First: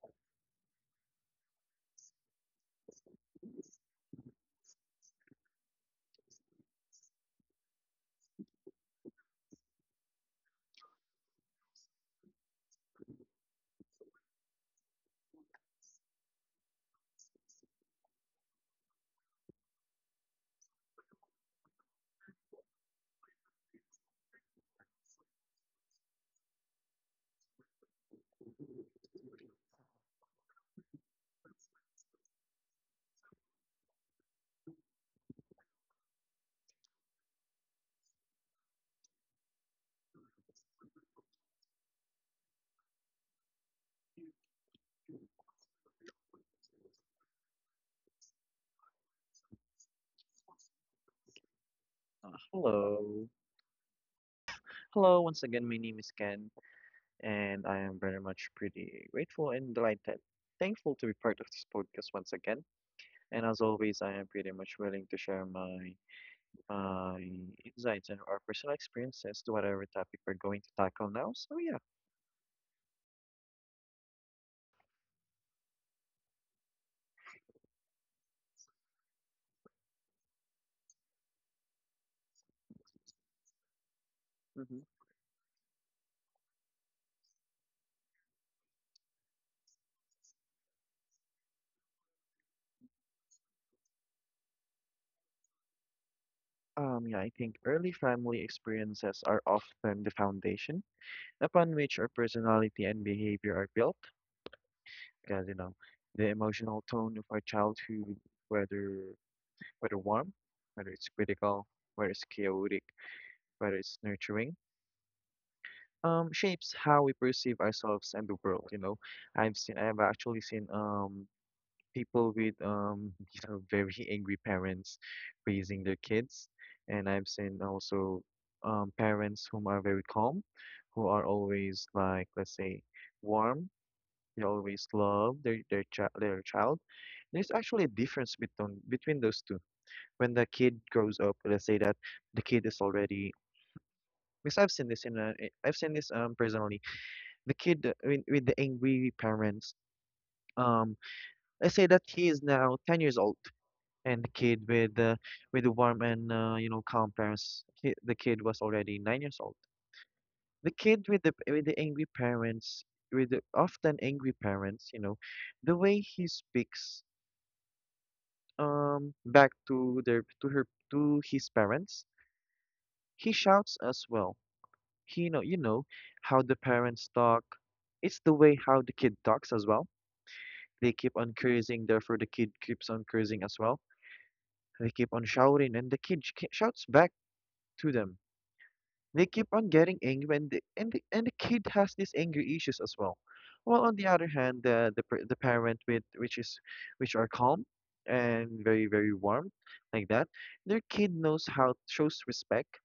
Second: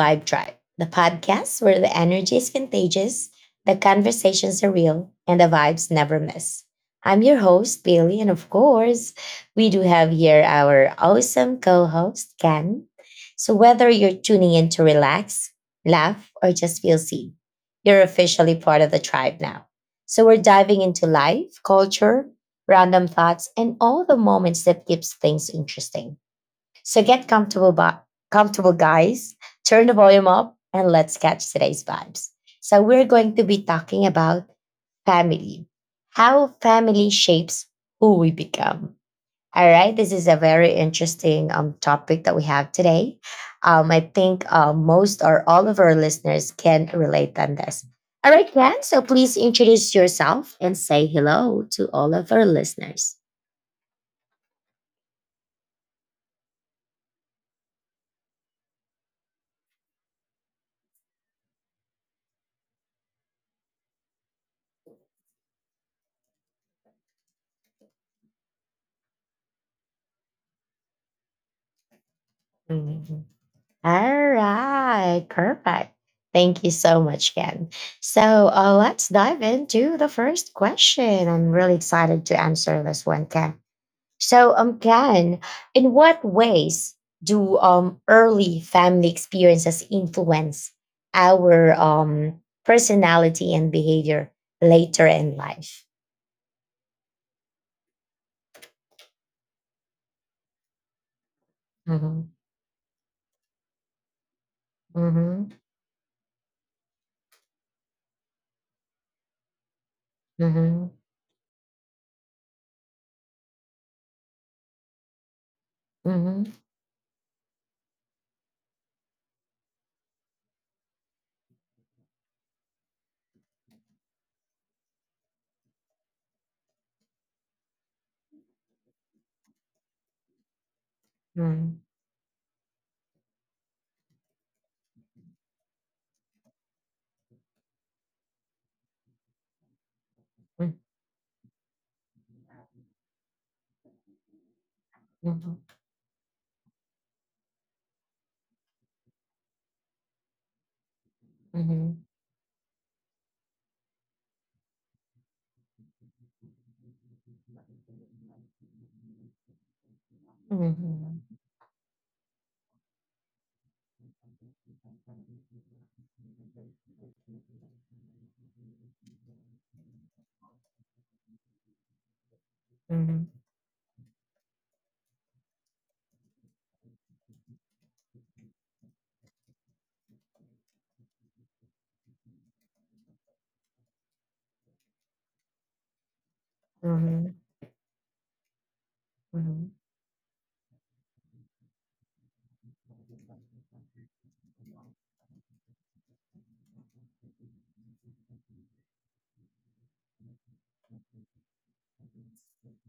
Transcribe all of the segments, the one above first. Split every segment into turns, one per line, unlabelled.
Vibe Tribe, the podcast where the energy is contagious, the conversations are real, and the vibes never miss. I'm your host, Bailey, and of course, we do have here our awesome co host, Ken. So, whether you're tuning in to relax, laugh, or just feel seen, you're officially part of the tribe now. So, we're diving into life, culture, random thoughts, and all the moments that keeps things interesting. So get comfortable, comfortable, guys. Turn the volume up and let's catch today's vibes. So we're going to be talking about family, how family shapes who we become. All right, this is a very interesting topic that we have today. I think most or all of our listeners can relate on this. All right, Ken, so please introduce yourself and say hello to all
Uh,
of our listeners.
Hello. Hello, once again, my name is Ken, and I am very much pretty grateful and delighted, thankful to be part of this podcast once again. And as always, I am pretty much willing to share my insights and our personal experiences to whatever topic we're going to tackle now. So yeah.
All right, perfect. Thank you so much, Ken. So let's dive into the first question. I'm really excited to answer this one, Ken. So,
hmm
Ken, in what ways do early family experiences influence our personality and behavior later in life?
yeah, I think early family experiences are often the foundation upon which our
Mm-hmm.
personality and behavior are built, because
Mm-hmm.
the emotional tone of our childhood, whether whether warm, whether it's critical, whether it's chaotic, whether it's nurturing,
Mm-hmm.
shapes how we perceive ourselves and the world. I've actually seen people with very angry parents raising their kids, and I've seen also parents whom are very calm, who are
Mm-hmm.
always like let's say warm. They always love their child. There's actually a difference between those two when the
Mm-hmm.
kid grows up, let's say that the kid is already because I've seen this in
Mm-hmm.
I've seen this personally. The kid with the angry parents. Um, let's say
Mm-hmm.
that he is now 10 years old, and the kid with the warm and calm parents. The kid was already 9 years old.
Mm-hmm.
The kid with the
Mm-hmm.
with the angry parents, with the often angry parents, the way he speaks back to their to her to his parents, he
Mm-hmm.
shouts as well. You know how the parents talk. It's the way how the kid talks as well. They keep on cursing, therefore the kid keeps on cursing as well. They keep on shouting, and the shouts back
Mm-hmm.
to them. They keep on
Mhm,
getting angry, and the kid has these anger issues as well. Well, on the other hand, the parent with which is which are calm and very very warm like that, their kid knows how shows respect,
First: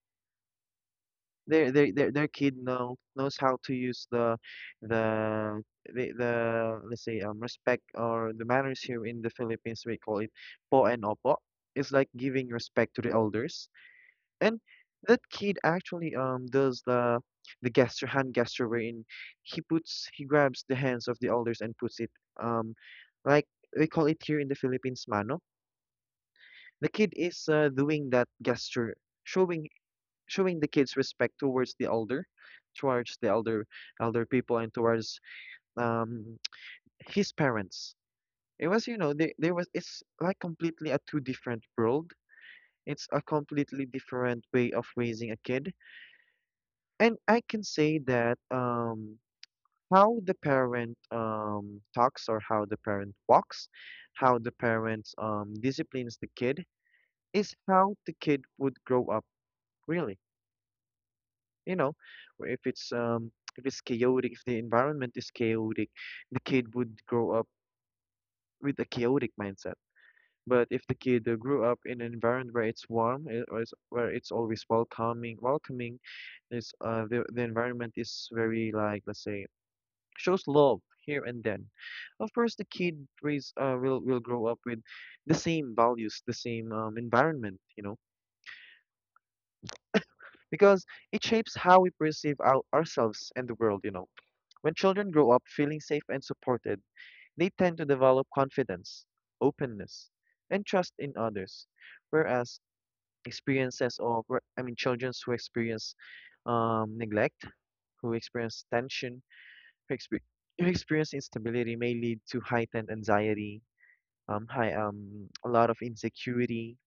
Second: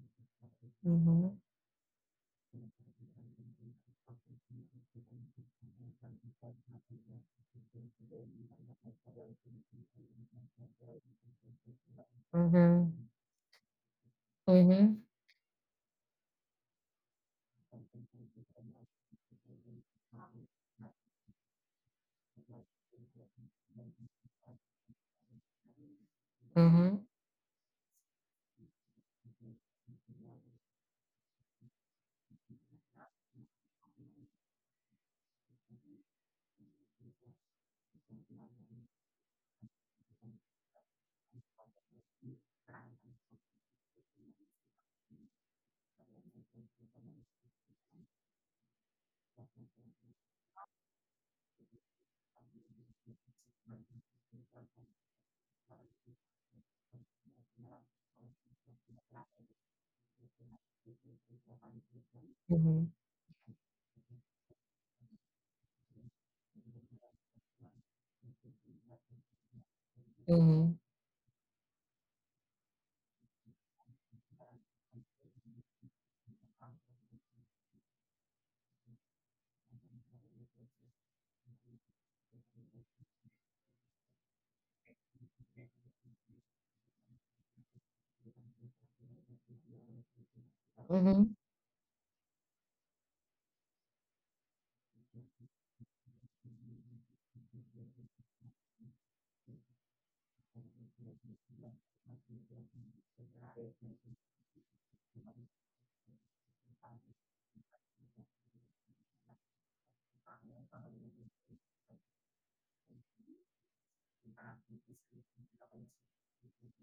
mhm,
their kid knows how to use the the, let's say, respect or the manners. Here in the Philippines we call it po and opo. It's like giving
mhm,
respect to the elders, and
mhm,
that kid actually does the gesture, hand gesture, wherein he grabs the hands of the elders and puts it, um like we call it here in the Philippines mano. The
mhm,
kid is doing that gesture, showing showing the kids respect towards the elder, towards the elder people and towards um his parents. It was, you know, they there was it's like completely a two different world. It's a completely different way of raising a kid. And I can say that how the parent talks or how the parent walks, how the parents disciplines the kid is how the kid would grow up really. You know or if it's
mhm,
If it's chaotic, if the environment is chaotic, the kid would grow up with a chaotic mindset. But
mhm,
if the kid grew up in an environment where it's warm, where it's always welcoming, the environment is very, like, let's say, shows love here and then, of course, the kid raise will grow up with the same values, the same environment, because it
mhm,
shapes how we perceive ourselves and the world. When children grow up feeling safe and supported, they tend to develop confidence, openness, and trust in others. Whereas experiences of, where- I mean, children who experience neglect, who experience tension, who, expe- who experience instability may lead to heightened anxiety, a lot of insecurity,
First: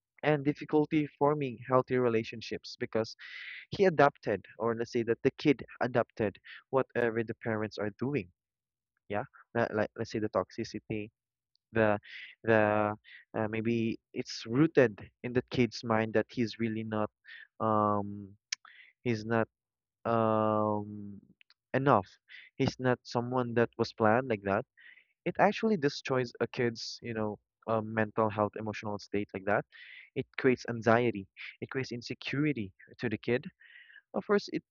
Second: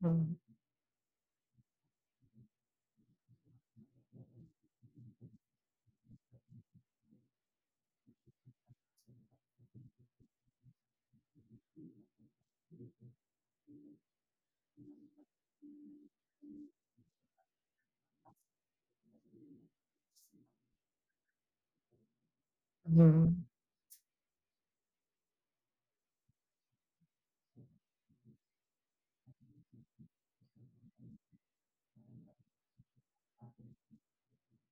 mhm,
and difficulty forming healthy relationships because he adapted, or let's say that the kid adapted whatever the parents are doing. Yeah, that, like, let's say the toxicity, the the maybe it's rooted in the kid's mind that he's really not um he's not um enough, he's not
mhm,
someone that was planned like that. It actually destroys a kid's, mental health, emotional state, like that. It creates anxiety, it creates insecurity to the kid. Of course,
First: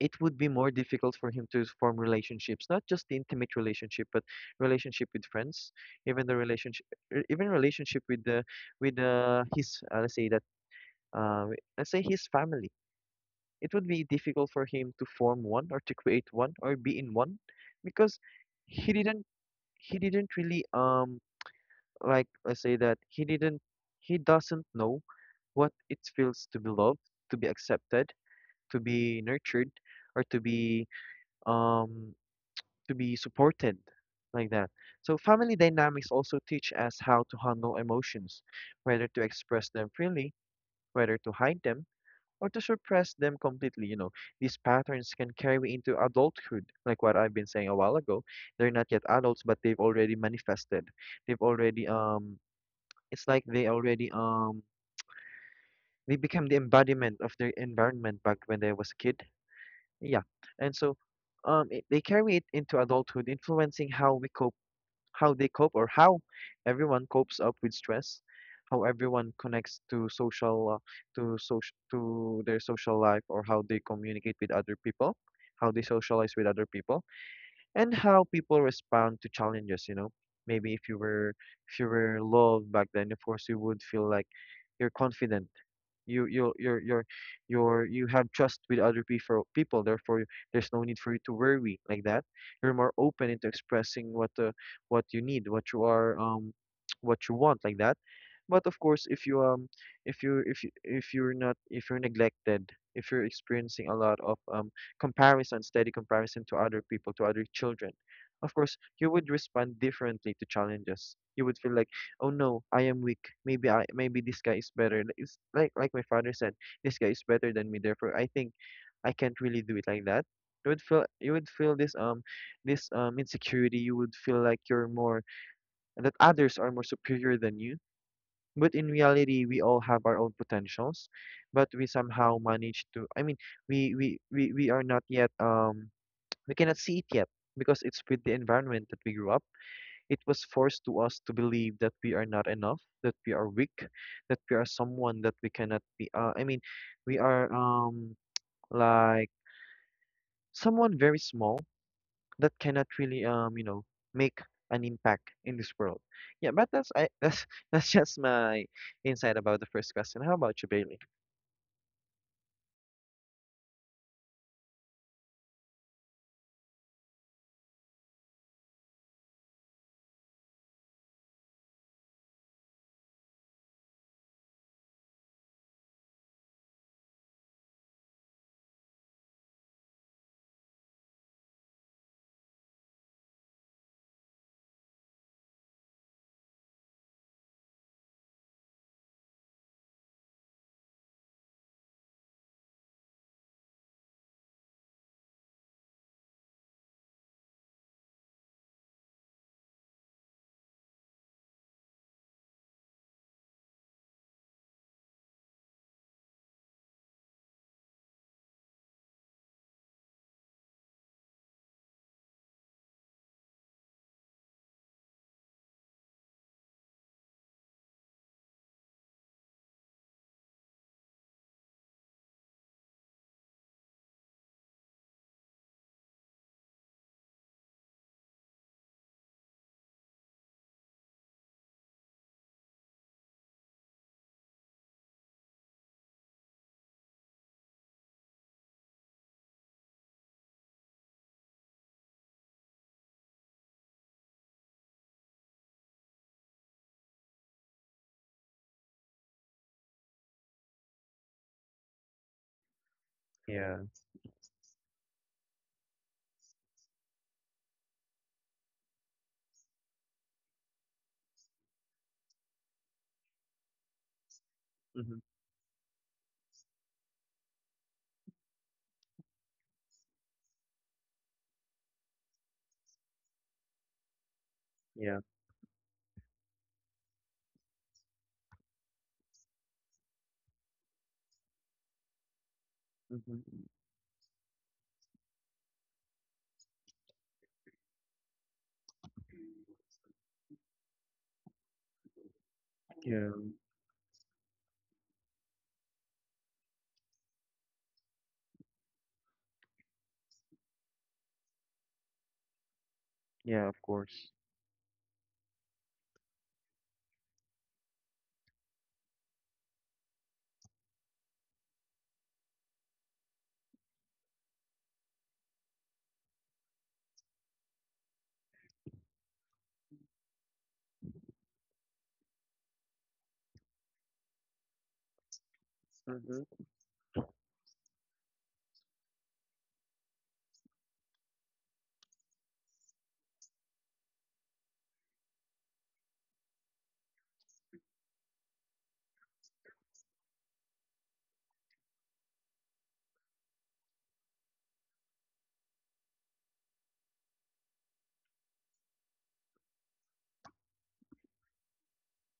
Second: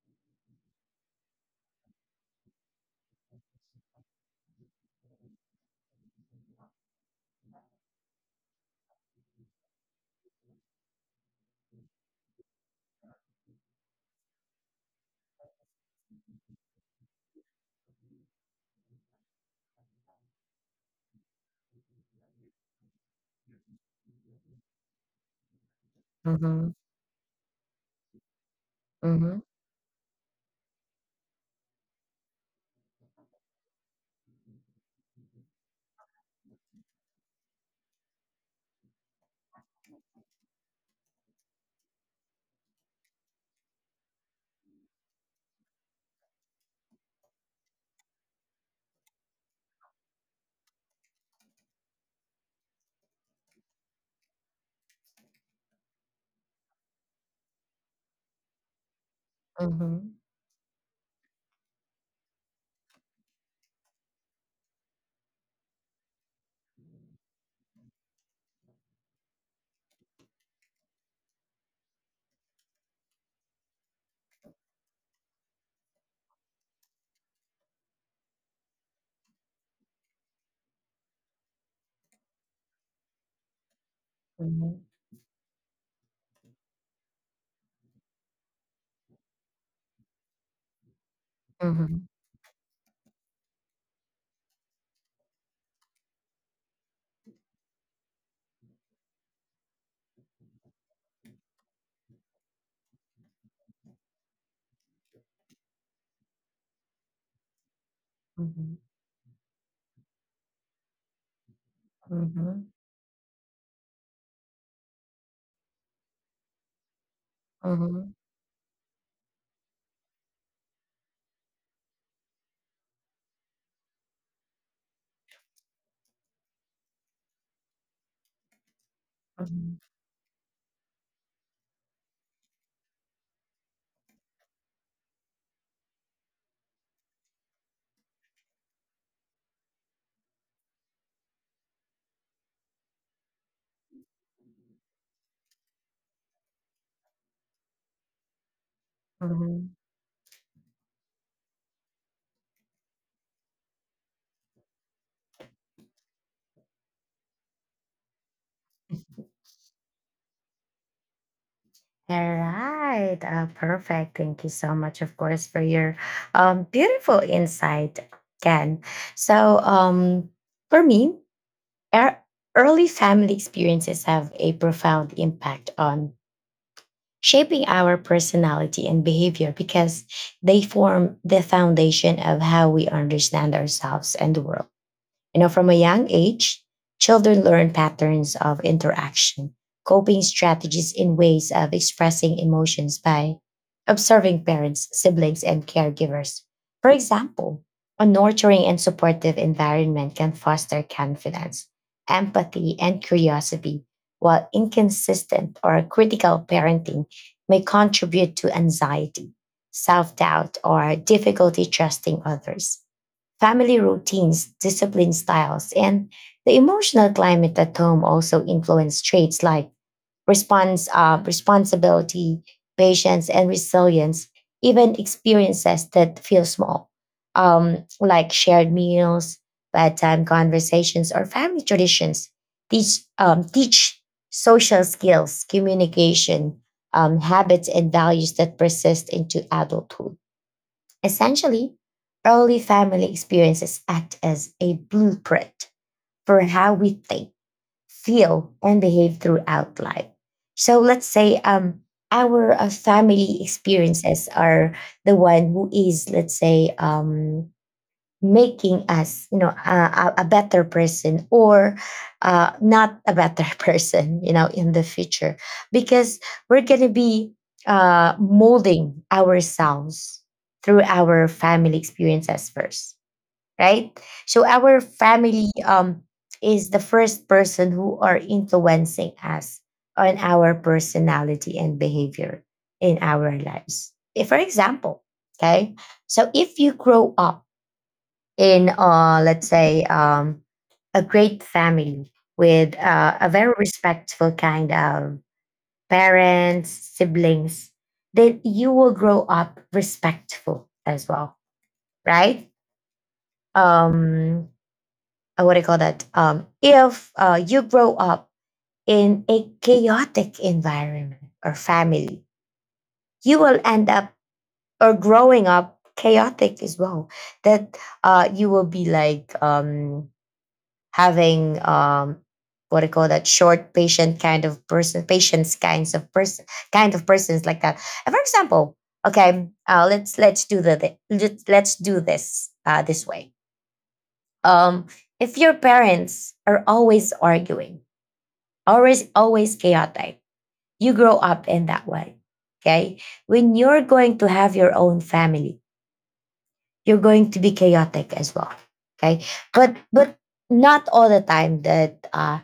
it would be more difficult for him to form relationships, not just the intimate relationship, but relationship with friends, even relationship with the, with his, uh, let's say his family. It would be difficult for him to form one or to create one or be in one, because he didn't he didn't really, let's say that he doesn't know what it feels to be
mhm,
loved, to be accepted, to
mhm,
be
mhm,
nurtured, or um to be supported like that. So family dynamics also teach us how to handle emotions, whether to express them freely, whether to hide them, or to suppress them completely. You know, these patterns can carry into adulthood, like what I've been saying a while ago. They're not yet adults, but they've already manifested. They've already it's like they already they became the embodiment of their environment back when they was a kid.
mhm,
Yeah. And so they carry it into adulthood, influencing how we cope how they cope, or how everyone copes up with stress, how everyone connects to social to social to their social life, or how they communicate with other people, how they socialize with other people, and how people respond to challenges, you know. Maybe if you were loved back then, of course you would feel like
mhm,
you're confident, you you you're you're you're, you have trust with other people people, therefore there's no need for you to worry like
mhm,
that. You're more open into expressing what, what you need, what you are, what you want, like that. But of course if you, if you, if you're not, if you're neglected, if you're experiencing a lot of comparison, steady comparison to other people, to other children, of course
mhm,
you would respond differently to challenges. You would feel like, oh no, I am weak. Maybe I, maybe this guy is better. Like, it's like my father said, this guy is better than me. Therefore,
mhm,
I think I can't really do it like that. You would feel this this insecurity. You would feel like you're more, that others are more superior than you. But in reality, we
mhm,
all have our own potentials, but we somehow manage to. I mean, we are not yet we cannot see it yet because it's with the environment that we grew up. It was forced to us to believe that we are not enough, that we are weak, that we are someone that we cannot be. I mean, we are like
mhm.
someone very small that cannot really, make an impact in this world. Yeah, but that's that's just my insight about the first question. How about you, Bailey?
All right. Perfect. Thank you so much, of course, for your beautiful insight, Ken. So, for me, er- early family experiences have a profound impact on shaping our personality and behavior because they form the foundation of how we understand ourselves and the world. You know, from a young age, children learn patterns of interaction, coping strategies, and ways of expressing emotions by observing parents, siblings, and caregivers. For example, a nurturing and supportive environment can foster confidence, empathy, and curiosity, while inconsistent or critical parenting may contribute to anxiety, self doubt, or difficulty trusting others. Family routines, discipline styles, and the emotional climate at home also influence traits like responsibility, patience, and resilience. Even experiences that feel small, like shared meals, bedtime conversations, or family traditions, teach social skills, communication, habits, and values that persist into adulthood. Essentially, early family experiences act as a blueprint for how we think, feel, and behave throughout life. So let's say our family
Yeah.
experiences are the one who is, let's say, making us, you know, a better person or not a better person, you know, in the
Mm-hmm.
future, because we're going to be molding ourselves through our family experiences first, right? So our
Yeah.
family, is the first person who are influencing us on our personality and behavior in our
Mm-hmm.
lives. If, for example, okay, so if you grow up in let's say a great family with a
Yeah.
very respectful kind of parents, siblings, that you will grow up respectful as well, right?
Yeah, of course.
um what do you call that? If you grow up in a chaotic environment or family, you will end up or growing up chaotic as well, that you will be like having what I call that short patient kind of person, patients kinds of person,
Mm-hmm.
kind of persons like that. And for example, okay, let's do this this way. um if your parents are always arguing, always chaotic, you grow up in that way, okay? When you're going to have your own family, you're going to be chaotic as well, okay? But not all the time that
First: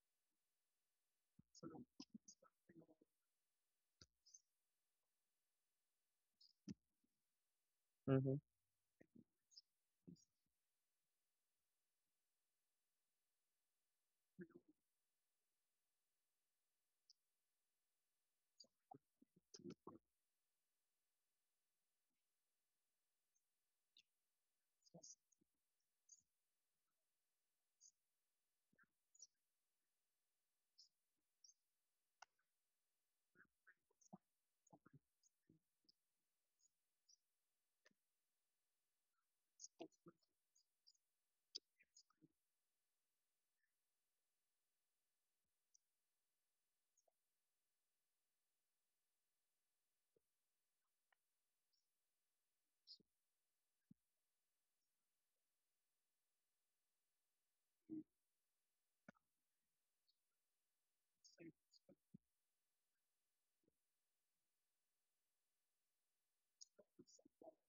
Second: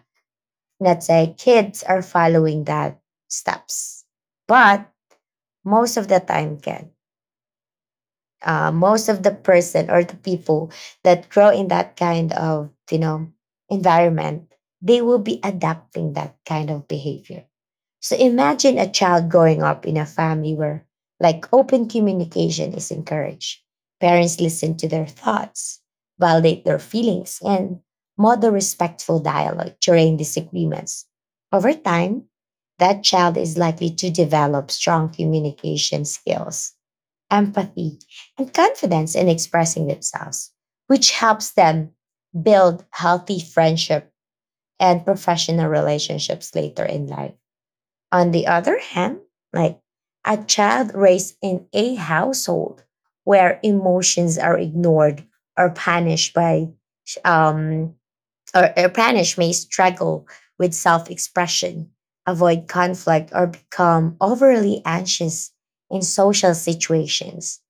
let's say kids are following that steps, but most of the time can,
Mm-hmm.
most of the person or the people that grow in that kind of, you know, environment, they will be adapting that kind of behavior. So imagine a child growing up in a family where like open communication is encouraged. Parents listen to their thoughts, validate their feelings, and model respectful dialogue during disagreements. Over time, that child is likely to develop strong communication skills, empathy, and confidence in expressing themselves, which helps them build healthy friendship and professional relationships later in life. On the other hand, like a child raised in a household where emotions are ignored or punished by um or punished, may struggle with self-expression, avoid conflict, or become overly anxious in social situations.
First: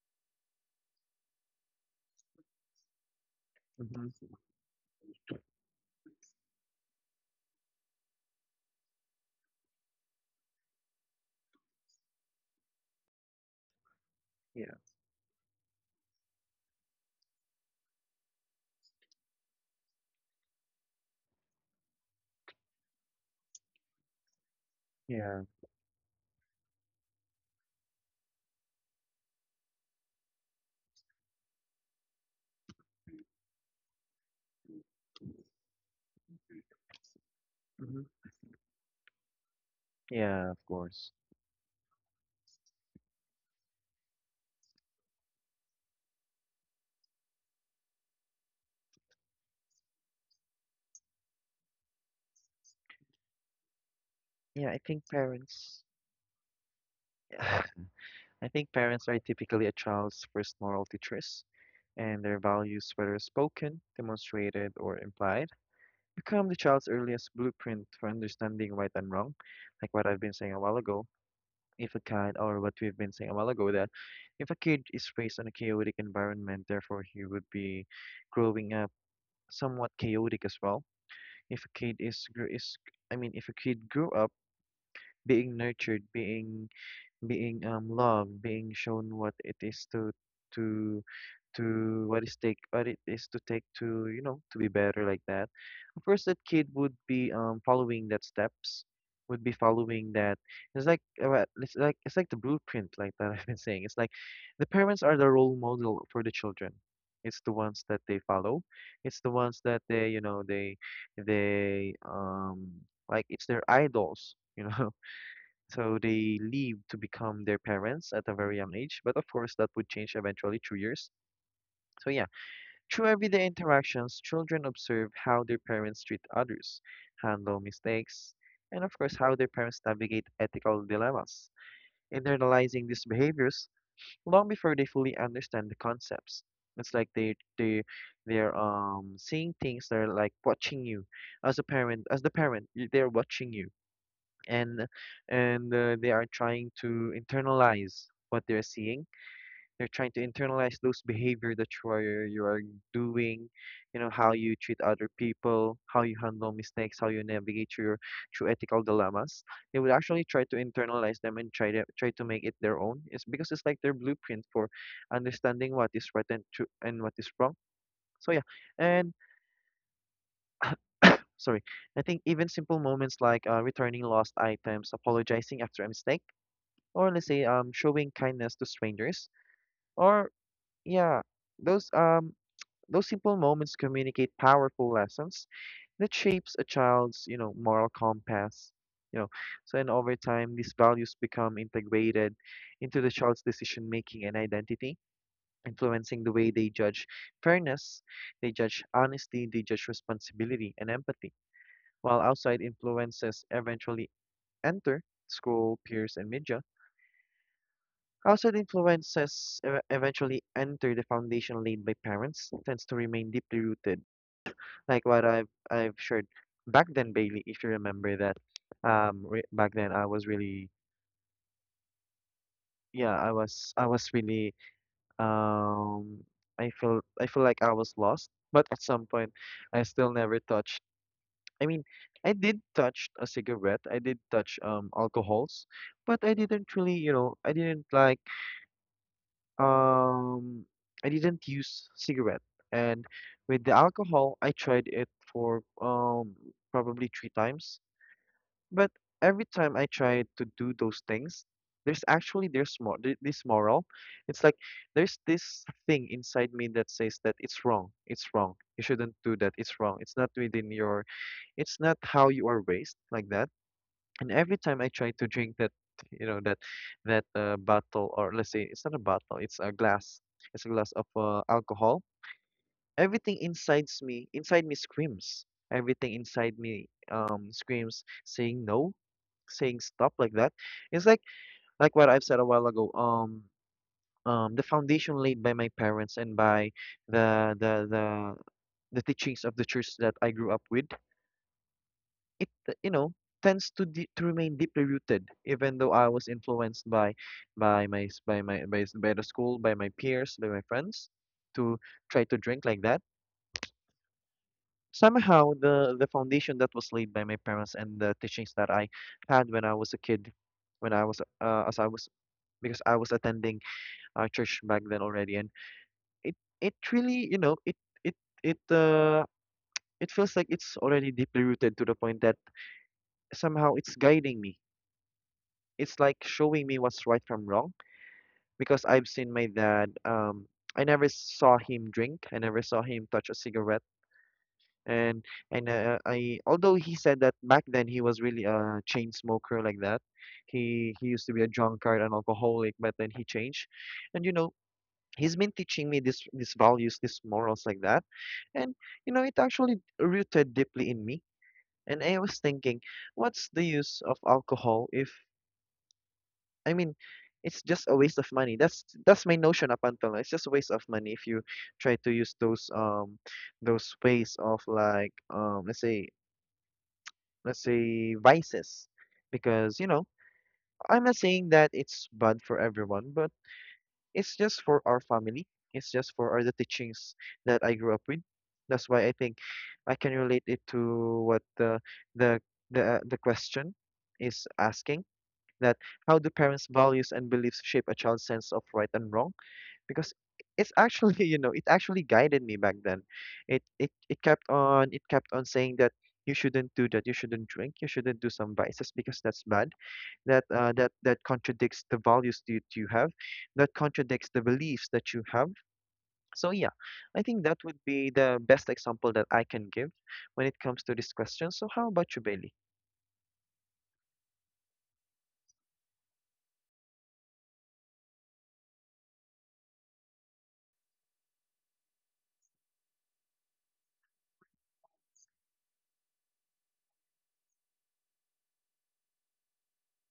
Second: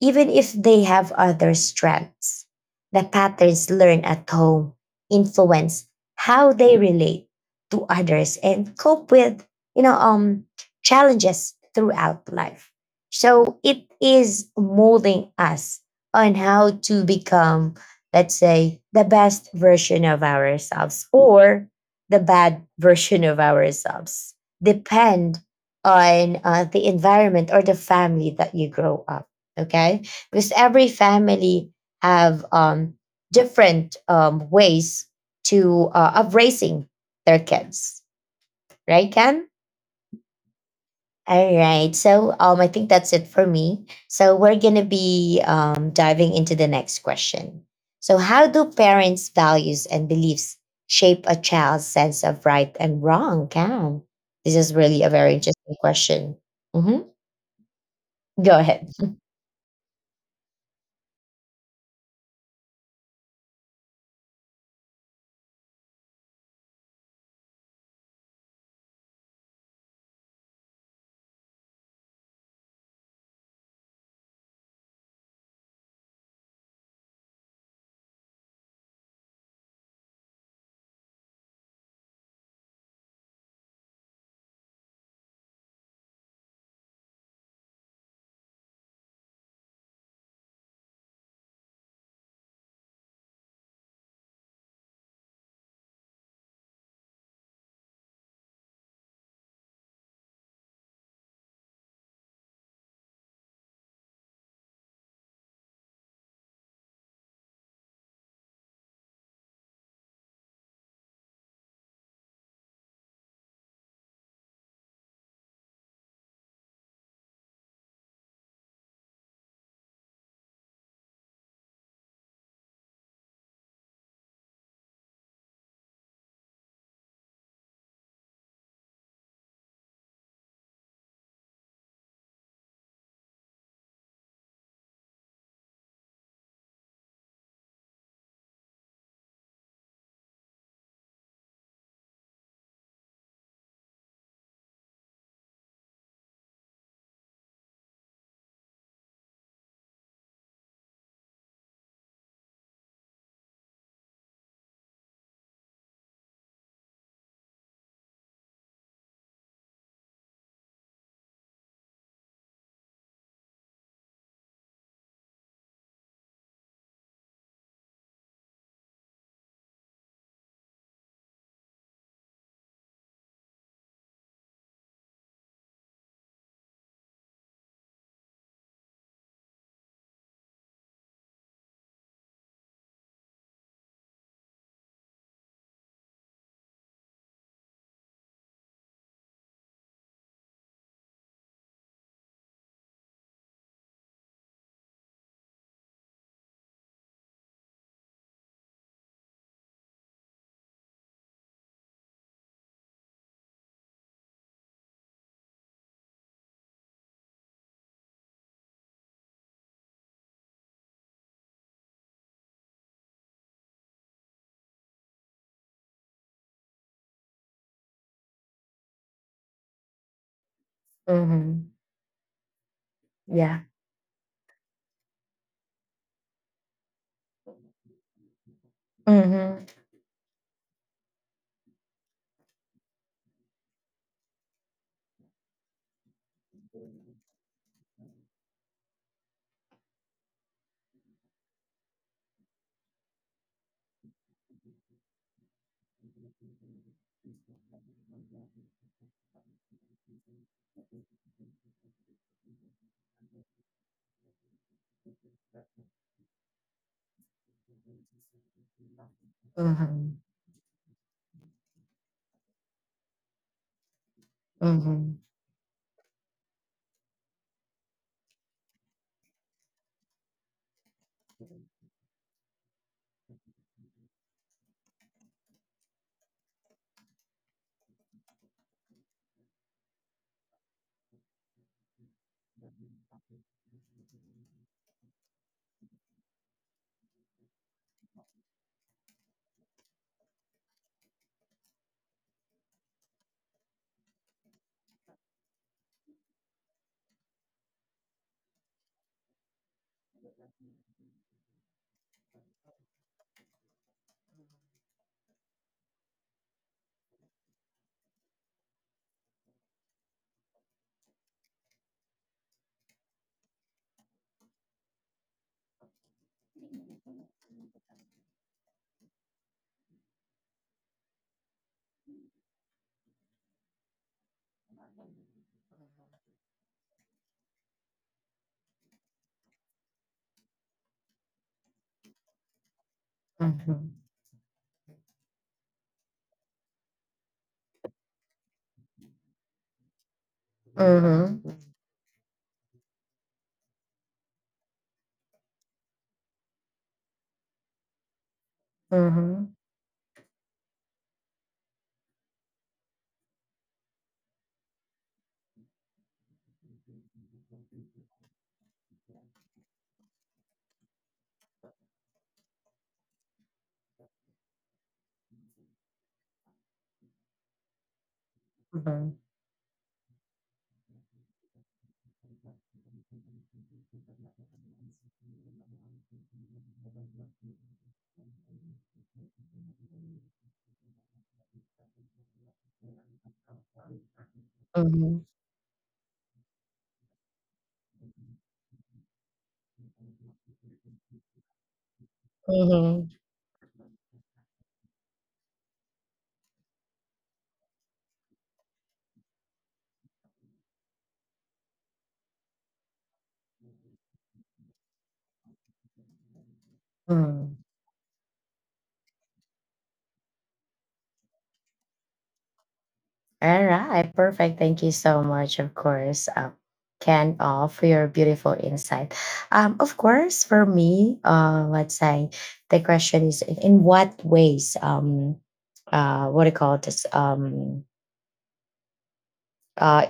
Even if they have other strengths, the patterns learned
Mm-hmm.
at home influence how they relate to others and cope with, you know, um, challenges throughout life. So it is
Yeah.
molding us on how to become, let's say, the best version of ourselves or the bad version of ourselves, depend
Yeah.
on the environment or the family that you grow up, okay? Because every family have different ways to of raising their
Mm-hmm.
kids, right, Ken?
Yeah, of course.
All right, so I think that's it for me, so we're gonna be diving into the next question. So how do parents values and beliefs shape a child's sense of right and wrong, Ken? This
Yeah,
is
I
really
think
a very interesting
parents.
question. Mhm.
Yeah. I
Go
think
ahead.
parents are typically a child's first moral teachers, and their values, whether spoken, demonstrated, or implied, become the child's earliest blueprint for understanding right and wrong. Like what I've been saying a while ago, if a kid, or what we've been saying a while ago, that if a kid is raised in a chaotic environment, therefore he would be growing up somewhat chaotic as well. If a kid is, gr- is I mean, if a kid grew up being nurtured, being loved, being shown what it is to to what is take what it is to take to, you know, to be better like that. Of course, that kid would be following that steps, would be following that. It's like, it's like, it's like the blueprint, like that. I've been saying, it's like the parents are the role model for the children. It's the ones that they follow. It's the ones that they you know they they um it's their idols. You know, so they leave to become their parents at a very young age, but of course that would change eventually through years. So yeah, through everyday interactions, children observe how their parents treat others, handle mistakes, and of course how their parents navigate ethical dilemmas, internalizing these behaviors long before they fully understand the concepts. It's like they're seeing things. They're like watching you as a parent, as the parent, they're watching you, and and they are trying to internalize what they're seeing. They're trying to internalize those behavior that you are doing, you know, how you treat other people, how you handle mistakes, how you navigate your through ethical dilemmas. They would actually try to internalize them and try to make it their own. It's because it's like their blueprint for understanding what is right and true and what is wrong. So yeah, and sorry, I think even simple moments like returning lost items, apologizing after a mistake or let's say showing kindness to strangers or yeah, those um those simple moments communicate powerful lessons that shapes a child's, moral compass. you know so and over time these values become integrated into the child's decision making and identity, influencing the way they judge fairness, they judge honesty, they judge responsibility and empathy, while outside influences eventually enter school, peers and media. Eventually enter the foundation laid by parents, tends to remain deeply rooted. Like what I've shared back then, Bailey, if you remember that, re back then I was really,
Mhm.
yeah, I
Yeah.
was I was really, um, I feel like I was lost, but at some point,
Hmm.
I still never touched. I mean, I did touch a cigarette, I did touch alcohols, but I didn't really, you know, I didn't like. Um, I didn't use cigarette, and with the alcohol, I tried it for probably three times. But every time I tried to do those things, there's more this moral. It's like there's this thing inside me that says that it's wrong, it's wrong. You shouldn't do that. It's wrong. It's not within your. It's not how you are raised like that. And every time I try
Mhm,
to drink that, you know, that bottle, or let's say it's not a bottle, it's a glass. It's a glass of alcohol. Inside me screams. Everything inside me screams, saying no, saying stop like that. It's like what I've said a while ago. The foundation laid by my parents and by the the the the teachings of the church that I grew up with, it you know, tends to remain deeply rooted, even though I was influenced by my s- by my by, s- by the school, by my peers, by my friends, to try to drink like that. Somehow the foundation that was laid by my parents and the teachings that I had when I was a kid, when I was as I was, because I was attending church back then already, and it it really, you know, it it uh it feels like it's already deeply rooted, to the point that somehow it's guiding me. It's like showing me what's right from wrong, because I've seen my dad. I never saw him drink. I never saw him touch a cigarette.
mhm,
And I, although he said that back then he was really a chain smoker like that. He used to
mhm,
be a drunkard and alcoholic, but then he changed. And you know, he's been teaching me this these values, these morals like that. And you know, it
mhm,
actually rooted deeply in me. And I was thinking, what's the use of alcohol if, I mean, it's just a waste of money. That's my notion up until now. It's just a waste of money if you try to use those ways of like let's say, let's say vices,
mhm,
because you know, I'm not saying that it's bad for everyone, but it's just for our family. It's just for our, the teachings that I grew up with. That's why I think I can relate it to what the the question is asking,
mhm,
that how do parents' values and beliefs shape a child's sense of right and wrong? Because it's actually, you know, it actually guided me back then.
mhm,
It kept on, it kept on saying that you shouldn't do that, you shouldn't drink, you shouldn't do some vices because that's bad. That that contradicts the values that you have, that contradicts the beliefs that you have. So yeah, I think that
mhm.
would be the best example that I can give when it comes to this question. So how about you, Bailey?
Alright, perfect. Thank you so much, of course, Ken, for your beautiful insight. Of course, for me, let's say the question is in what ways, what do you call this, uh,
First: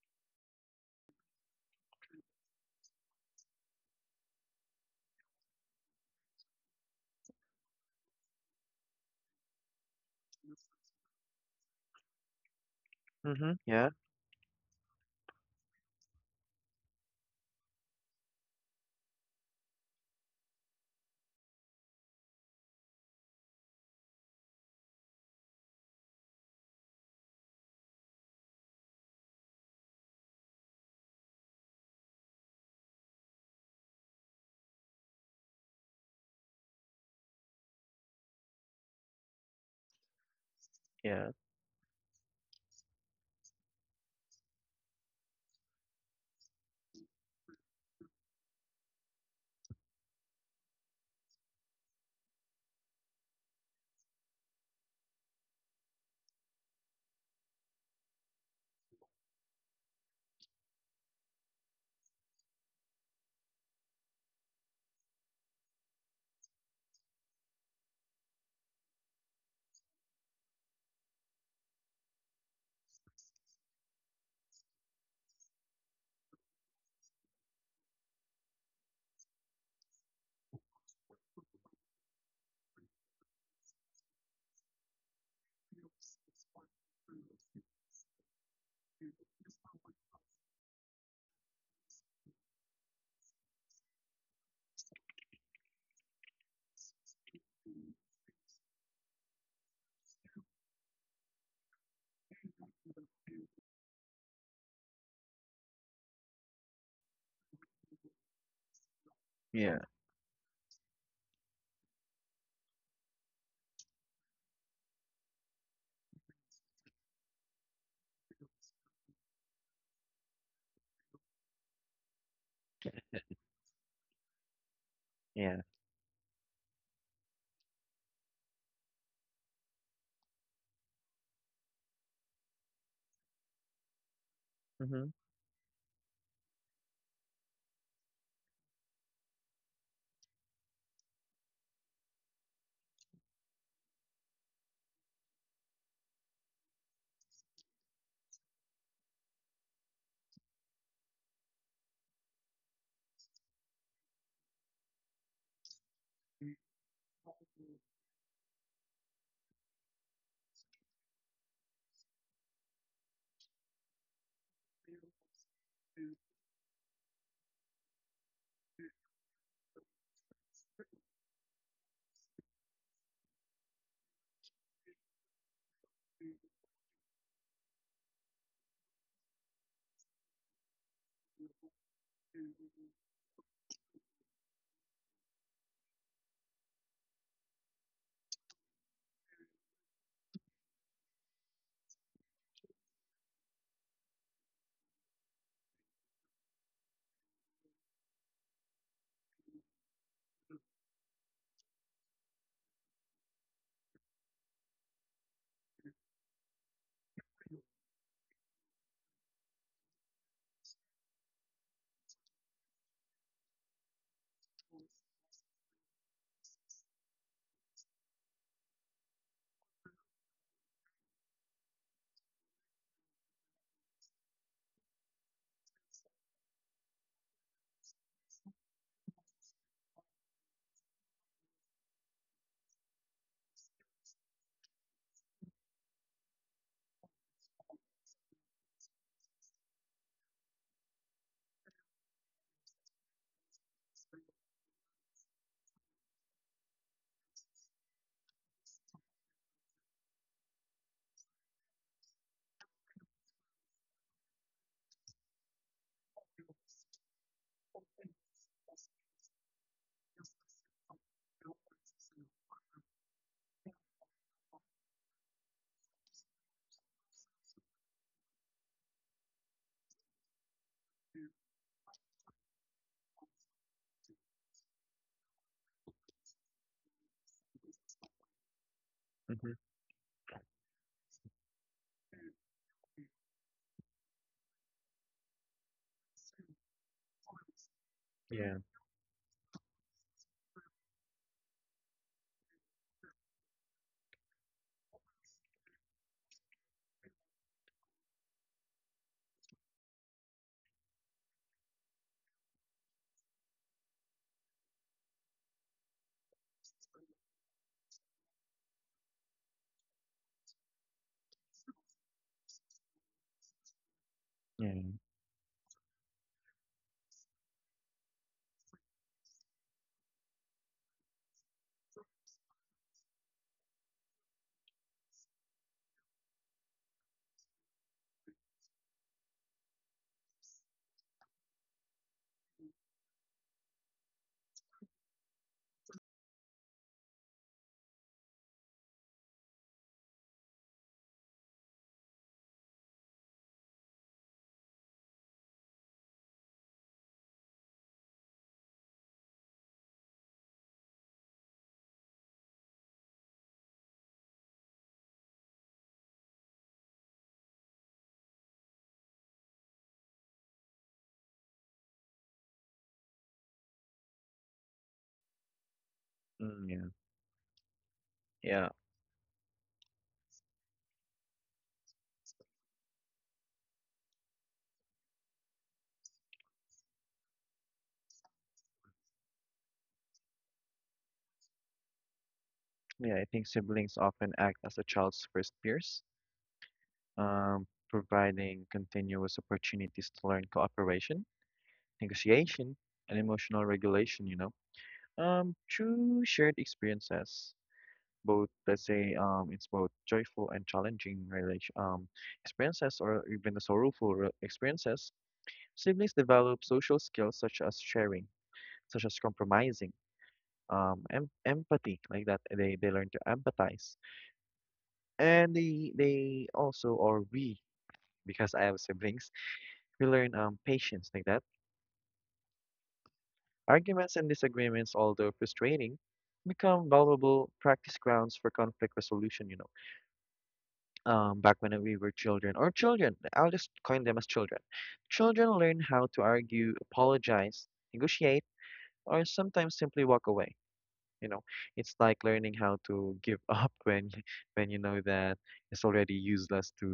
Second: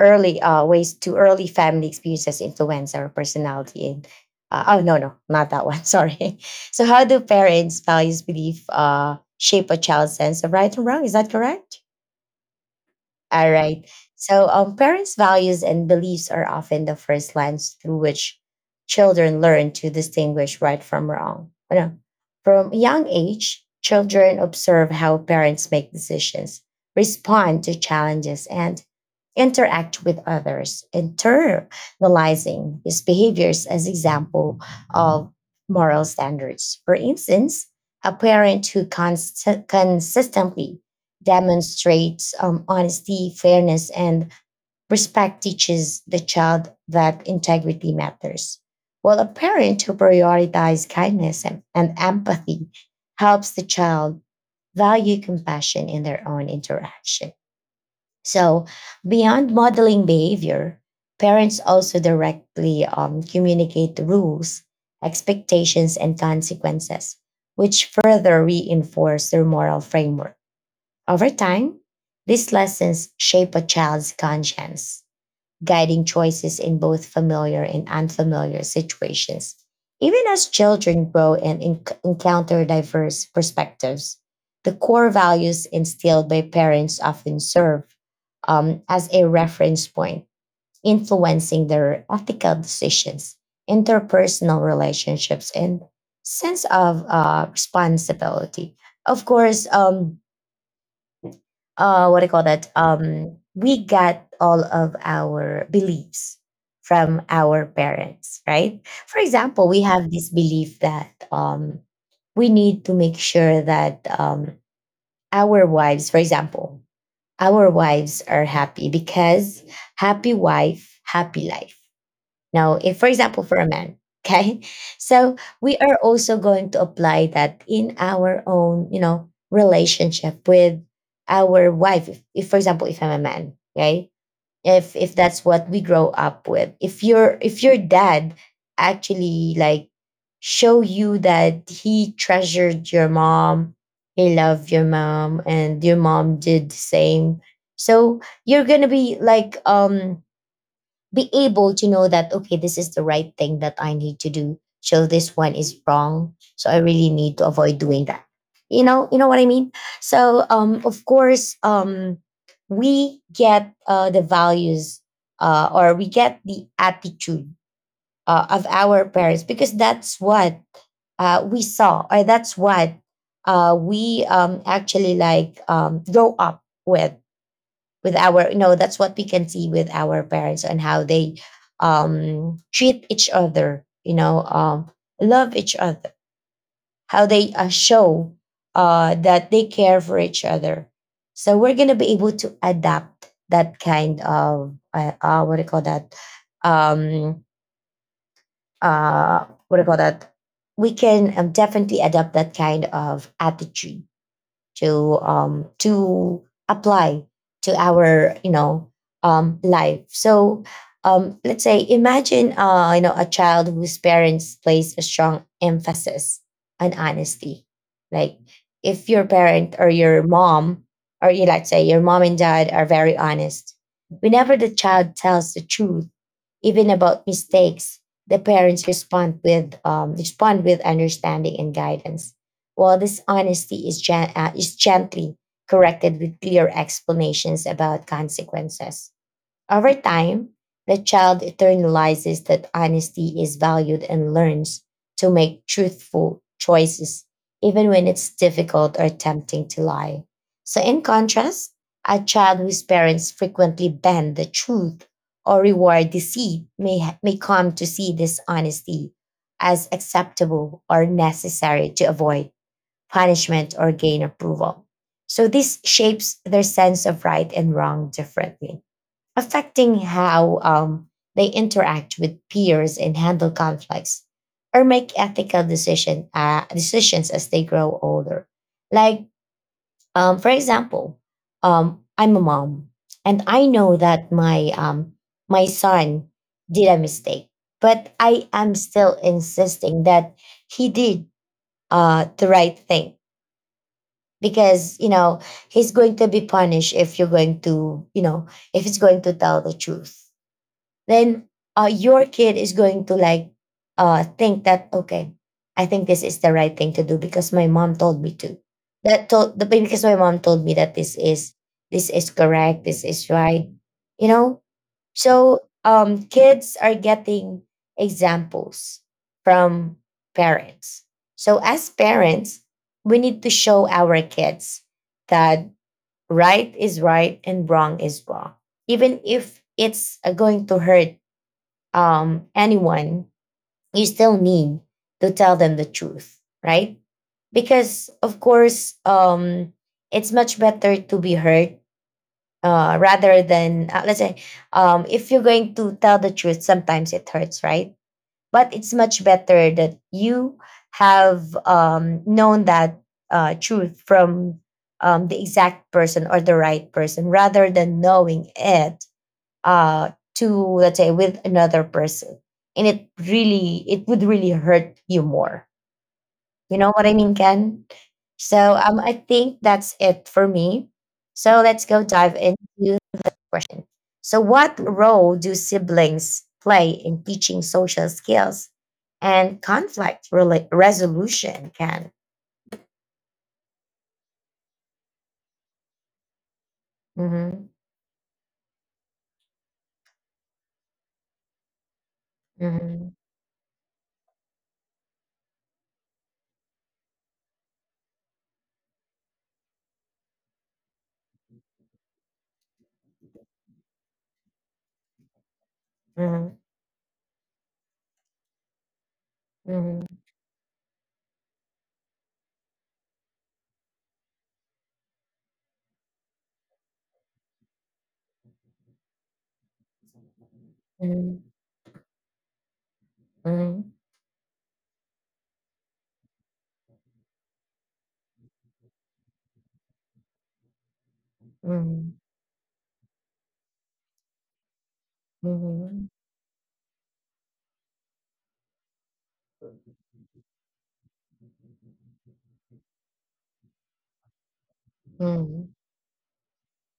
early ways to early family experiences influence our personality and oh no, no, not that one sorry. So how do parents values belief shape a child's sense of right and wrong, is that correct? All
Mm-hmm.
right.
Yeah.
So parents values and beliefs are often the first lens through which children learn to distinguish right from wrong. Oh, no. From a young age, children observe how parents make decisions, respond to challenges, and interact with others, internalizing his behaviors as example of moral standards. For instance, a parent who cons- consistently
Yeah.
demonstrates honesty, fairness, and respect teaches the child that integrity matters. While a parent who prioritizes kindness and empathy helps the child value compassion in their own interaction. So, beyond modeling behavior, parents also directly communicate the rules, expectations, and consequences, which further reinforce their moral framework. Over time, these lessons shape a child's conscience, guiding choices in both familiar and unfamiliar situations. Even as children grow and encounter diverse perspectives, the core values instilled by parents often serve as a reference point, influencing their ethical decisions, interpersonal relationships, and sense of responsibility. Of course, what do you call that, we get all of our beliefs from our parents, right? For example,
Yeah.
we have this belief that we need to make sure that our wives, for example, our wives are happy, because happy wife happy life. Now, if for example, for a man, okay, so
Yeah.
we are also going to apply that in our own, you know, relationship with our wife. If For example, if I'm a man, okay, if
Mm-hmm.
if that's what we grow up with, if your, if your dad actually like show you that he treasured your mom, he loved your mom, and your mom did the same, so you're gonna be like be able to know that, okay, this is the right thing that I need to do, so this one is wrong, so I really need to avoid doing that, you know, you know what I mean? So of course, we get the values or we get the attitude of our parents, because that's what we saw, or that's what we actually like grow up with our, you know, that's what we can see with our parents, and how they treat each other, you know, love each other, how they show that they care for each other, so we're going to be able to adapt that kind of what do you call that, um what do you call that, we can definitely adapt that kind of attitude to apply to our, you know, life. So let's say imagine you know, a child whose parents place a strong emphasis on honesty. Like, if your parent or your mom, or you, let's say your mom and dad are very honest, whenever the child tells the truth even about mistakes, the parents respond with understanding and guidance, while this honesty is, is gently corrected with clear explanations about consequences. Over time, the child internalizes that honesty is valued and learns to make truthful choices, even when it's difficult or tempting to lie. So, in contrast, a child whose parents frequently ban the truth or reward deceit may come to see dishonesty as acceptable or necessary to avoid punishment or gain approval. So, this shapes their sense of right and wrong differently, affecting how they interact with peers and handle conflicts or make ethical decisions as they grow older. Like,
Mm-hmm.
for example, I'm a mom and I know that my son did a mistake, but I
Yeah.
am still insisting that he did the right thing because, you know, he's going to be punished if you're going to, you know, if he's going to tell the truth, then your kid is going to like think that okay, I think this is the right thing to do because my mom told me to. That told the because my mom told me that this is correct, this is right, you know.
Yeah,
So kids are getting examples from parents. So as parents, we need to show our kids that right is right and wrong is wrong, even if it's going to hurt anyone, you still need to tell them the truth, right? Because, of course, it's much better to be hurt rather than, let's say, if you're going to tell the truth, sometimes it hurts, right? But it's much better that you have known that truth from the exact person or the right person rather than knowing it uh, to let's say with another person, and it would really hurt you more.
mm,
You know
yeah,
what I mean, Ken?
yeah,
So I think that's it for me. So let's go dive into the question. So, what role do siblings play in teaching social skills and conflict resolution? Can
yeah, I think siblings often act as a child's first peers,
mm-hmm,
providing continuous opportunities to learn cooperation, negotiation,
mm-hmm,
and emotional regulation, you know, through shared experiences. Both, let's say, it's both joyful and challenging experiences, or even the sorrowful experiences. Siblings
mm-hmm,
develop social skills such as sharing, such as compromising, empathy, like that. They learn to empathize, and they also, or we, because I have siblings, we learn patience like that.
mm-hmm, mm-hmm,
Arguments and disagreements, although frustrating, become valuable practice grounds for conflict resolution, you know, back when we
mm-hmm,
were children, or children, I'll just coin them as children. Children learn
mm-hmm,
how to argue, apologize, negotiate, or sometimes simply walk away. You know, it's like learning how to give up when when you know that
mm-hmm,
it's already useless to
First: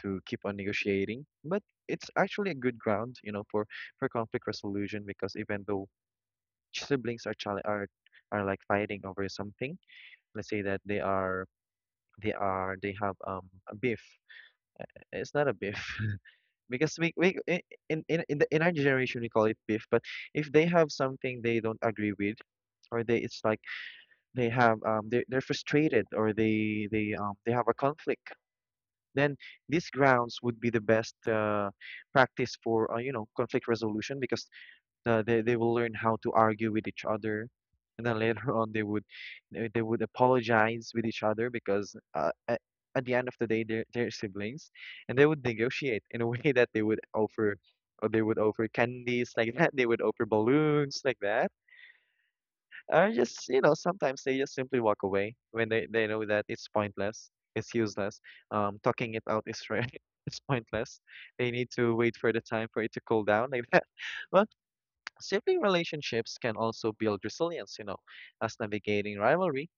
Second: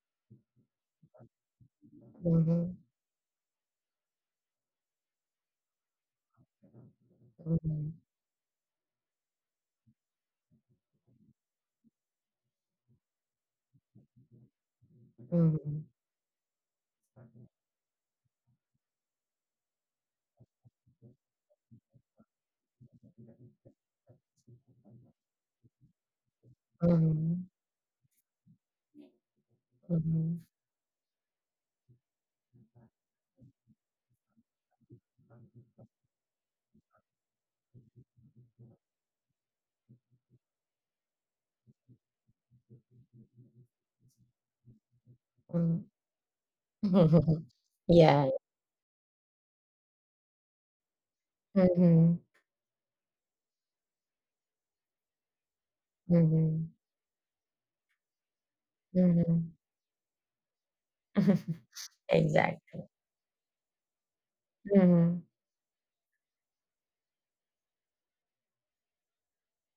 keep on negotiating. But it's actually a
mm-hmm,
good ground, you know, for conflict resolution, because even though siblings are chal
mm-hmm.
are like fighting over something, let's say that they are they are they have a beef. It's not a beef
Mhm,
because in in our generation we call it beef, but if they have something they don't agree with, or they, it's like they have, they're frustrated, or
mhm,
they have a conflict, then these grounds
mhm,
would be the best practice for, you know, conflict resolution, because they will learn how to argue with each other, and then later on they would, they would apologize with each other, because at the end of the day they're siblings, and they would negotiate in a way that they would
mhm.
offer. Or they
Yeah.
would offer candies like that. They would offer balloons like that,
Mhm,
or just, you know, sometimes they just simply walk away when they know that it's
mhm,
pointless, it's useless. Talking it out
mhm.
is right. It's pointless. They need to wait for the time for
Exactly.
it to cool down like that. But
Mhm,
sibling relationships can also build resilience, you know, as navigating rivalry,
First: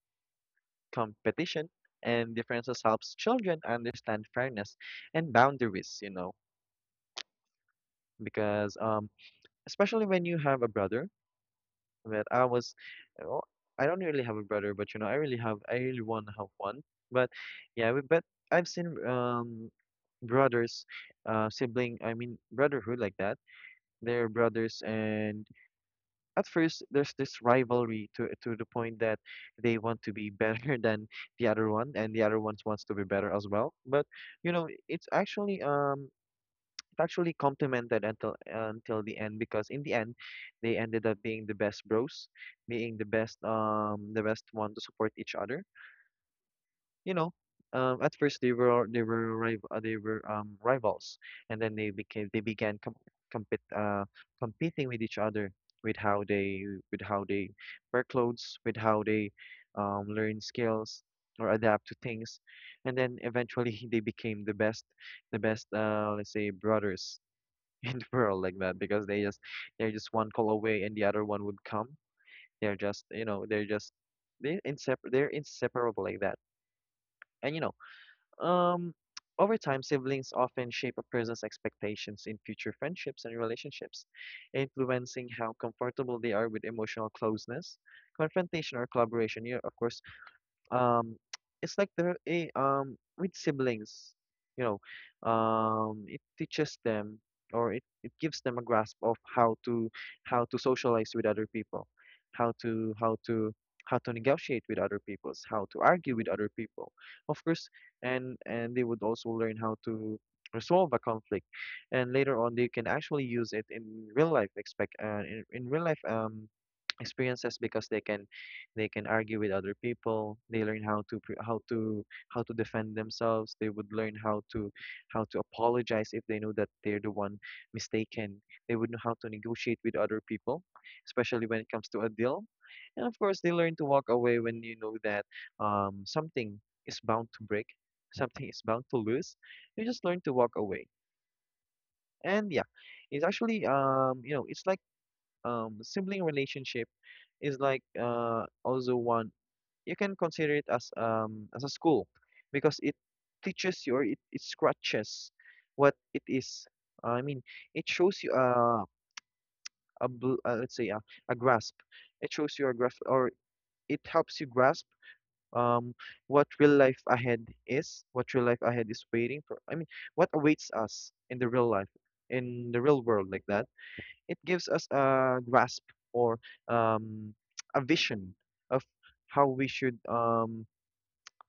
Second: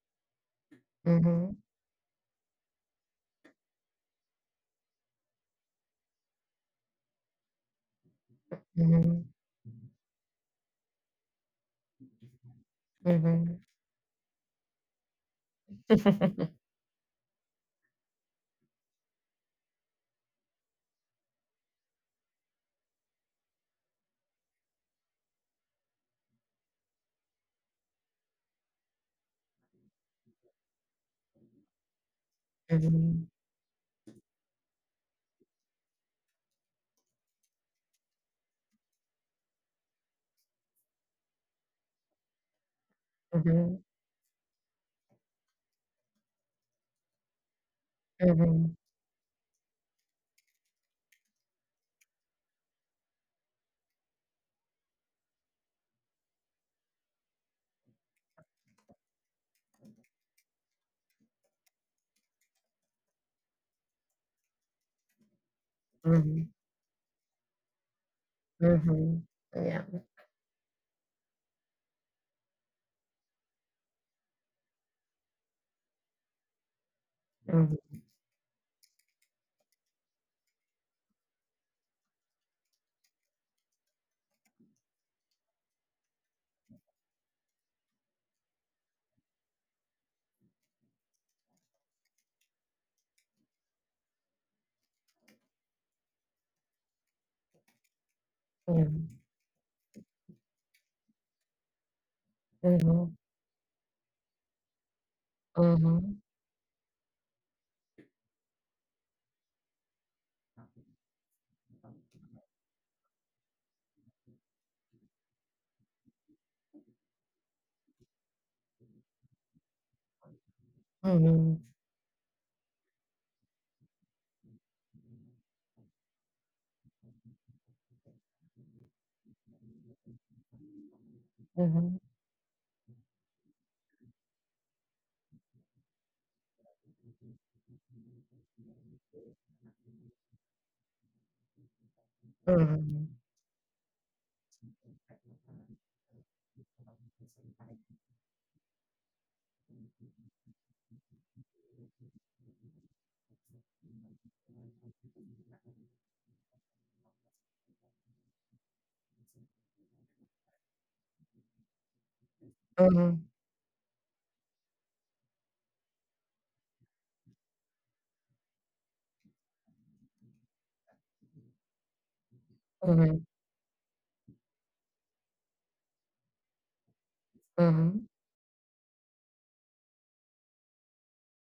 mhm,
competition, and differences helps children understand fairness and boundaries, you know, because
mhm,
especially when you have a brother. But I was, oh,
mhm.
I don't really have a brother, but you know, I really have, I really want to have one. But yeah, we, but I've seen brothers, I mean brotherhood like that. They're brothers, and at first there's this rivalry to the point that they want to be better than the other one, and the other one wants to be
Mhm,
better as well. But you know, it's actually complemented until the end, because in the end they ended up being the best bros, being the best,
mhm,
the best one to support each other, you know. At first they
mhm,
were, rivals, and then they became, they began com- compete competing with each other, with how they, with how they wear clothes, with how they learn skills, or adapt to things, and then eventually they became the best, the best, let's
mhm,
say, brothers in the world like that, because
mhm.
they just,
Yeah.
they're just one call away and the other one would come. They're just, you know, they're just, they're inseparable like that. And you
Mhm,
know, um, over time, siblings often shape a person's expectations in future friendships and relationships, influencing how comfortable they are with emotional closeness, confrontation, or collaboration. You, of course, um it's like they're a with siblings, it teaches them, or it gives them a grasp of
mhm,
how to socialize with other people, how to
mhm,
how to how to negotiate with other peoples, how to argue
mhm,
with other people, of course. And they would also learn how to resolve a conflict, and later on they can actually use it in real life expect in real life experiences, because they can argue with other people. They learn how to pre-
mhm,
how to defend themselves. They would learn how to apologize if they know that they're the one mistaken. They would know how to negotiate with other people, especially when it comes
mhm,
to a deal. And of course they learn to walk away when you know that, something is bound to break, something is bound to lose. You just learn to walk away. And yeah,
mhm,
it's actually it's like, sibling relationship is like, also one you can consider it as a school, because it teaches you, or it scratches what it is. I mean, it shows you a, let's say, a grasp. It shows you a grasp,
mhm,
or it helps you grasp um what real life ahead is waiting for. I mean, what awaits us in the real life, in the real world like that. It gives us a grasp, or um, a
mhm,
vision of how we should um,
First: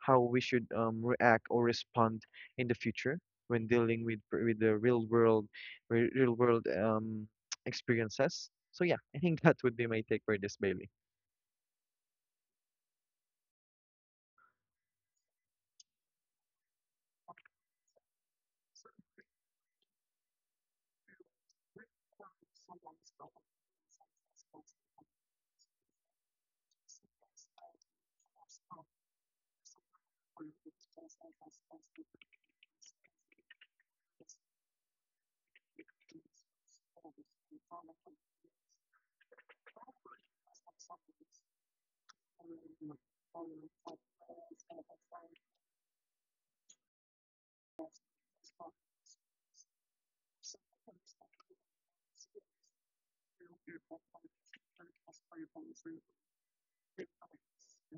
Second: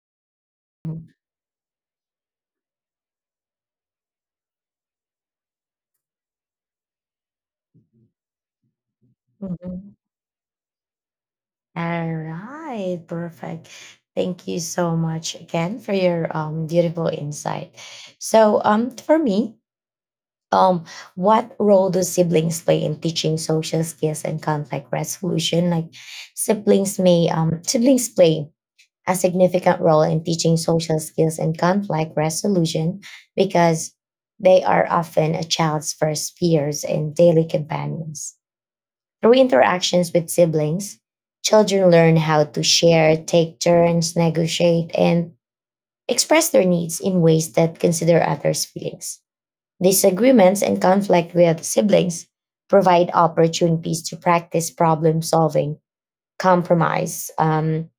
how we should react or respond in the future when dealing with the real world experiences. So yeah, I think
mhm,
that would be
mhm.
my take for this, Bailey.
All right, perfect. Thank you so much again for your beautiful insight. So, for me, um, what role do siblings play in teaching social skills and conflict resolution? Like, siblings play a significant role in teaching social skills and conflict resolution because they are often a child's first peers and daily companions. Through interactions with siblings, children learn how to share, take turns, negotiate, and express their needs in ways that consider others' feelings. Disagreements and conflict with siblings provide opportunities to practice problem solving, compromise,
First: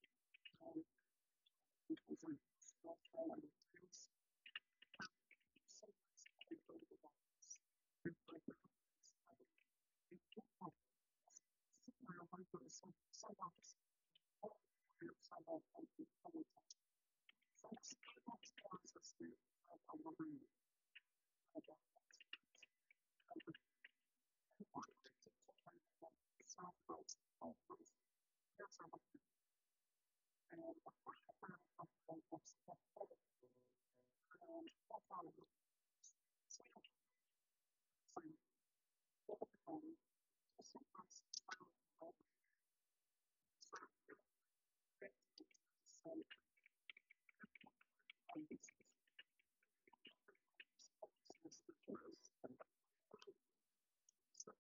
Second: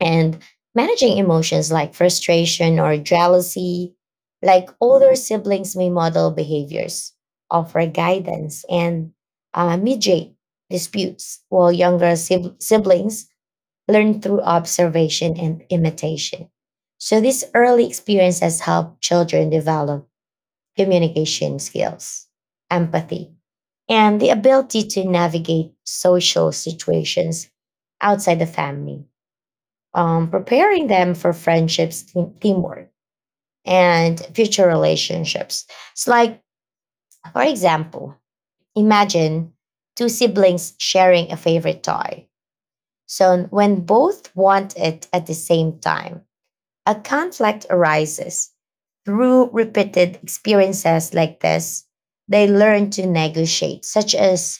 and managing emotions like frustration or jealousy. Like, older siblings may model behaviors, offer guidance, and mediate disputes, while younger siblings learn through observation and imitation. So, these early experiences help children develop communication skills, empathy, and the ability to navigate social situations outside the family, preparing them for friendships, teamwork, and future relationships. It's like, for example, imagine two siblings sharing a favorite toy. So when both want it at the same time, a conflict arises. Through repeated experiences like this, they learn to negotiate, such as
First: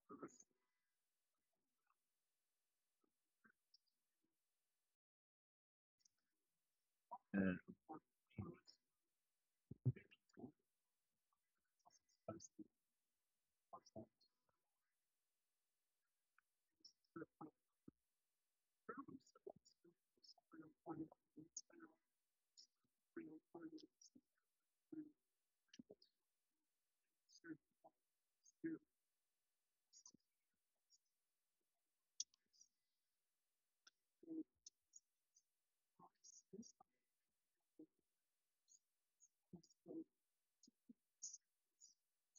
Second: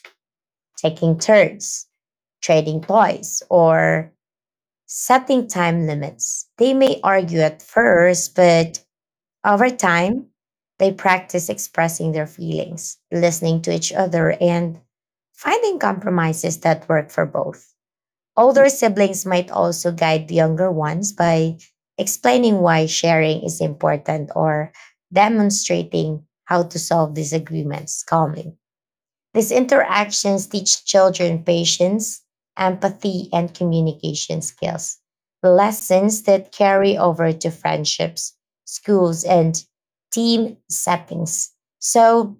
taking turns, trading toys, or setting time limits. They may argue at first, but over time, they practice expressing their feelings, listening to each other, and finding compromises that work for both. Older siblings might also guide the younger ones by explaining why sharing is important or demonstrating how to solve disagreements calmly. These interactions teach children patience, empathy, and communication skills, lessons that carry over to friendships, schools, and team settings. So,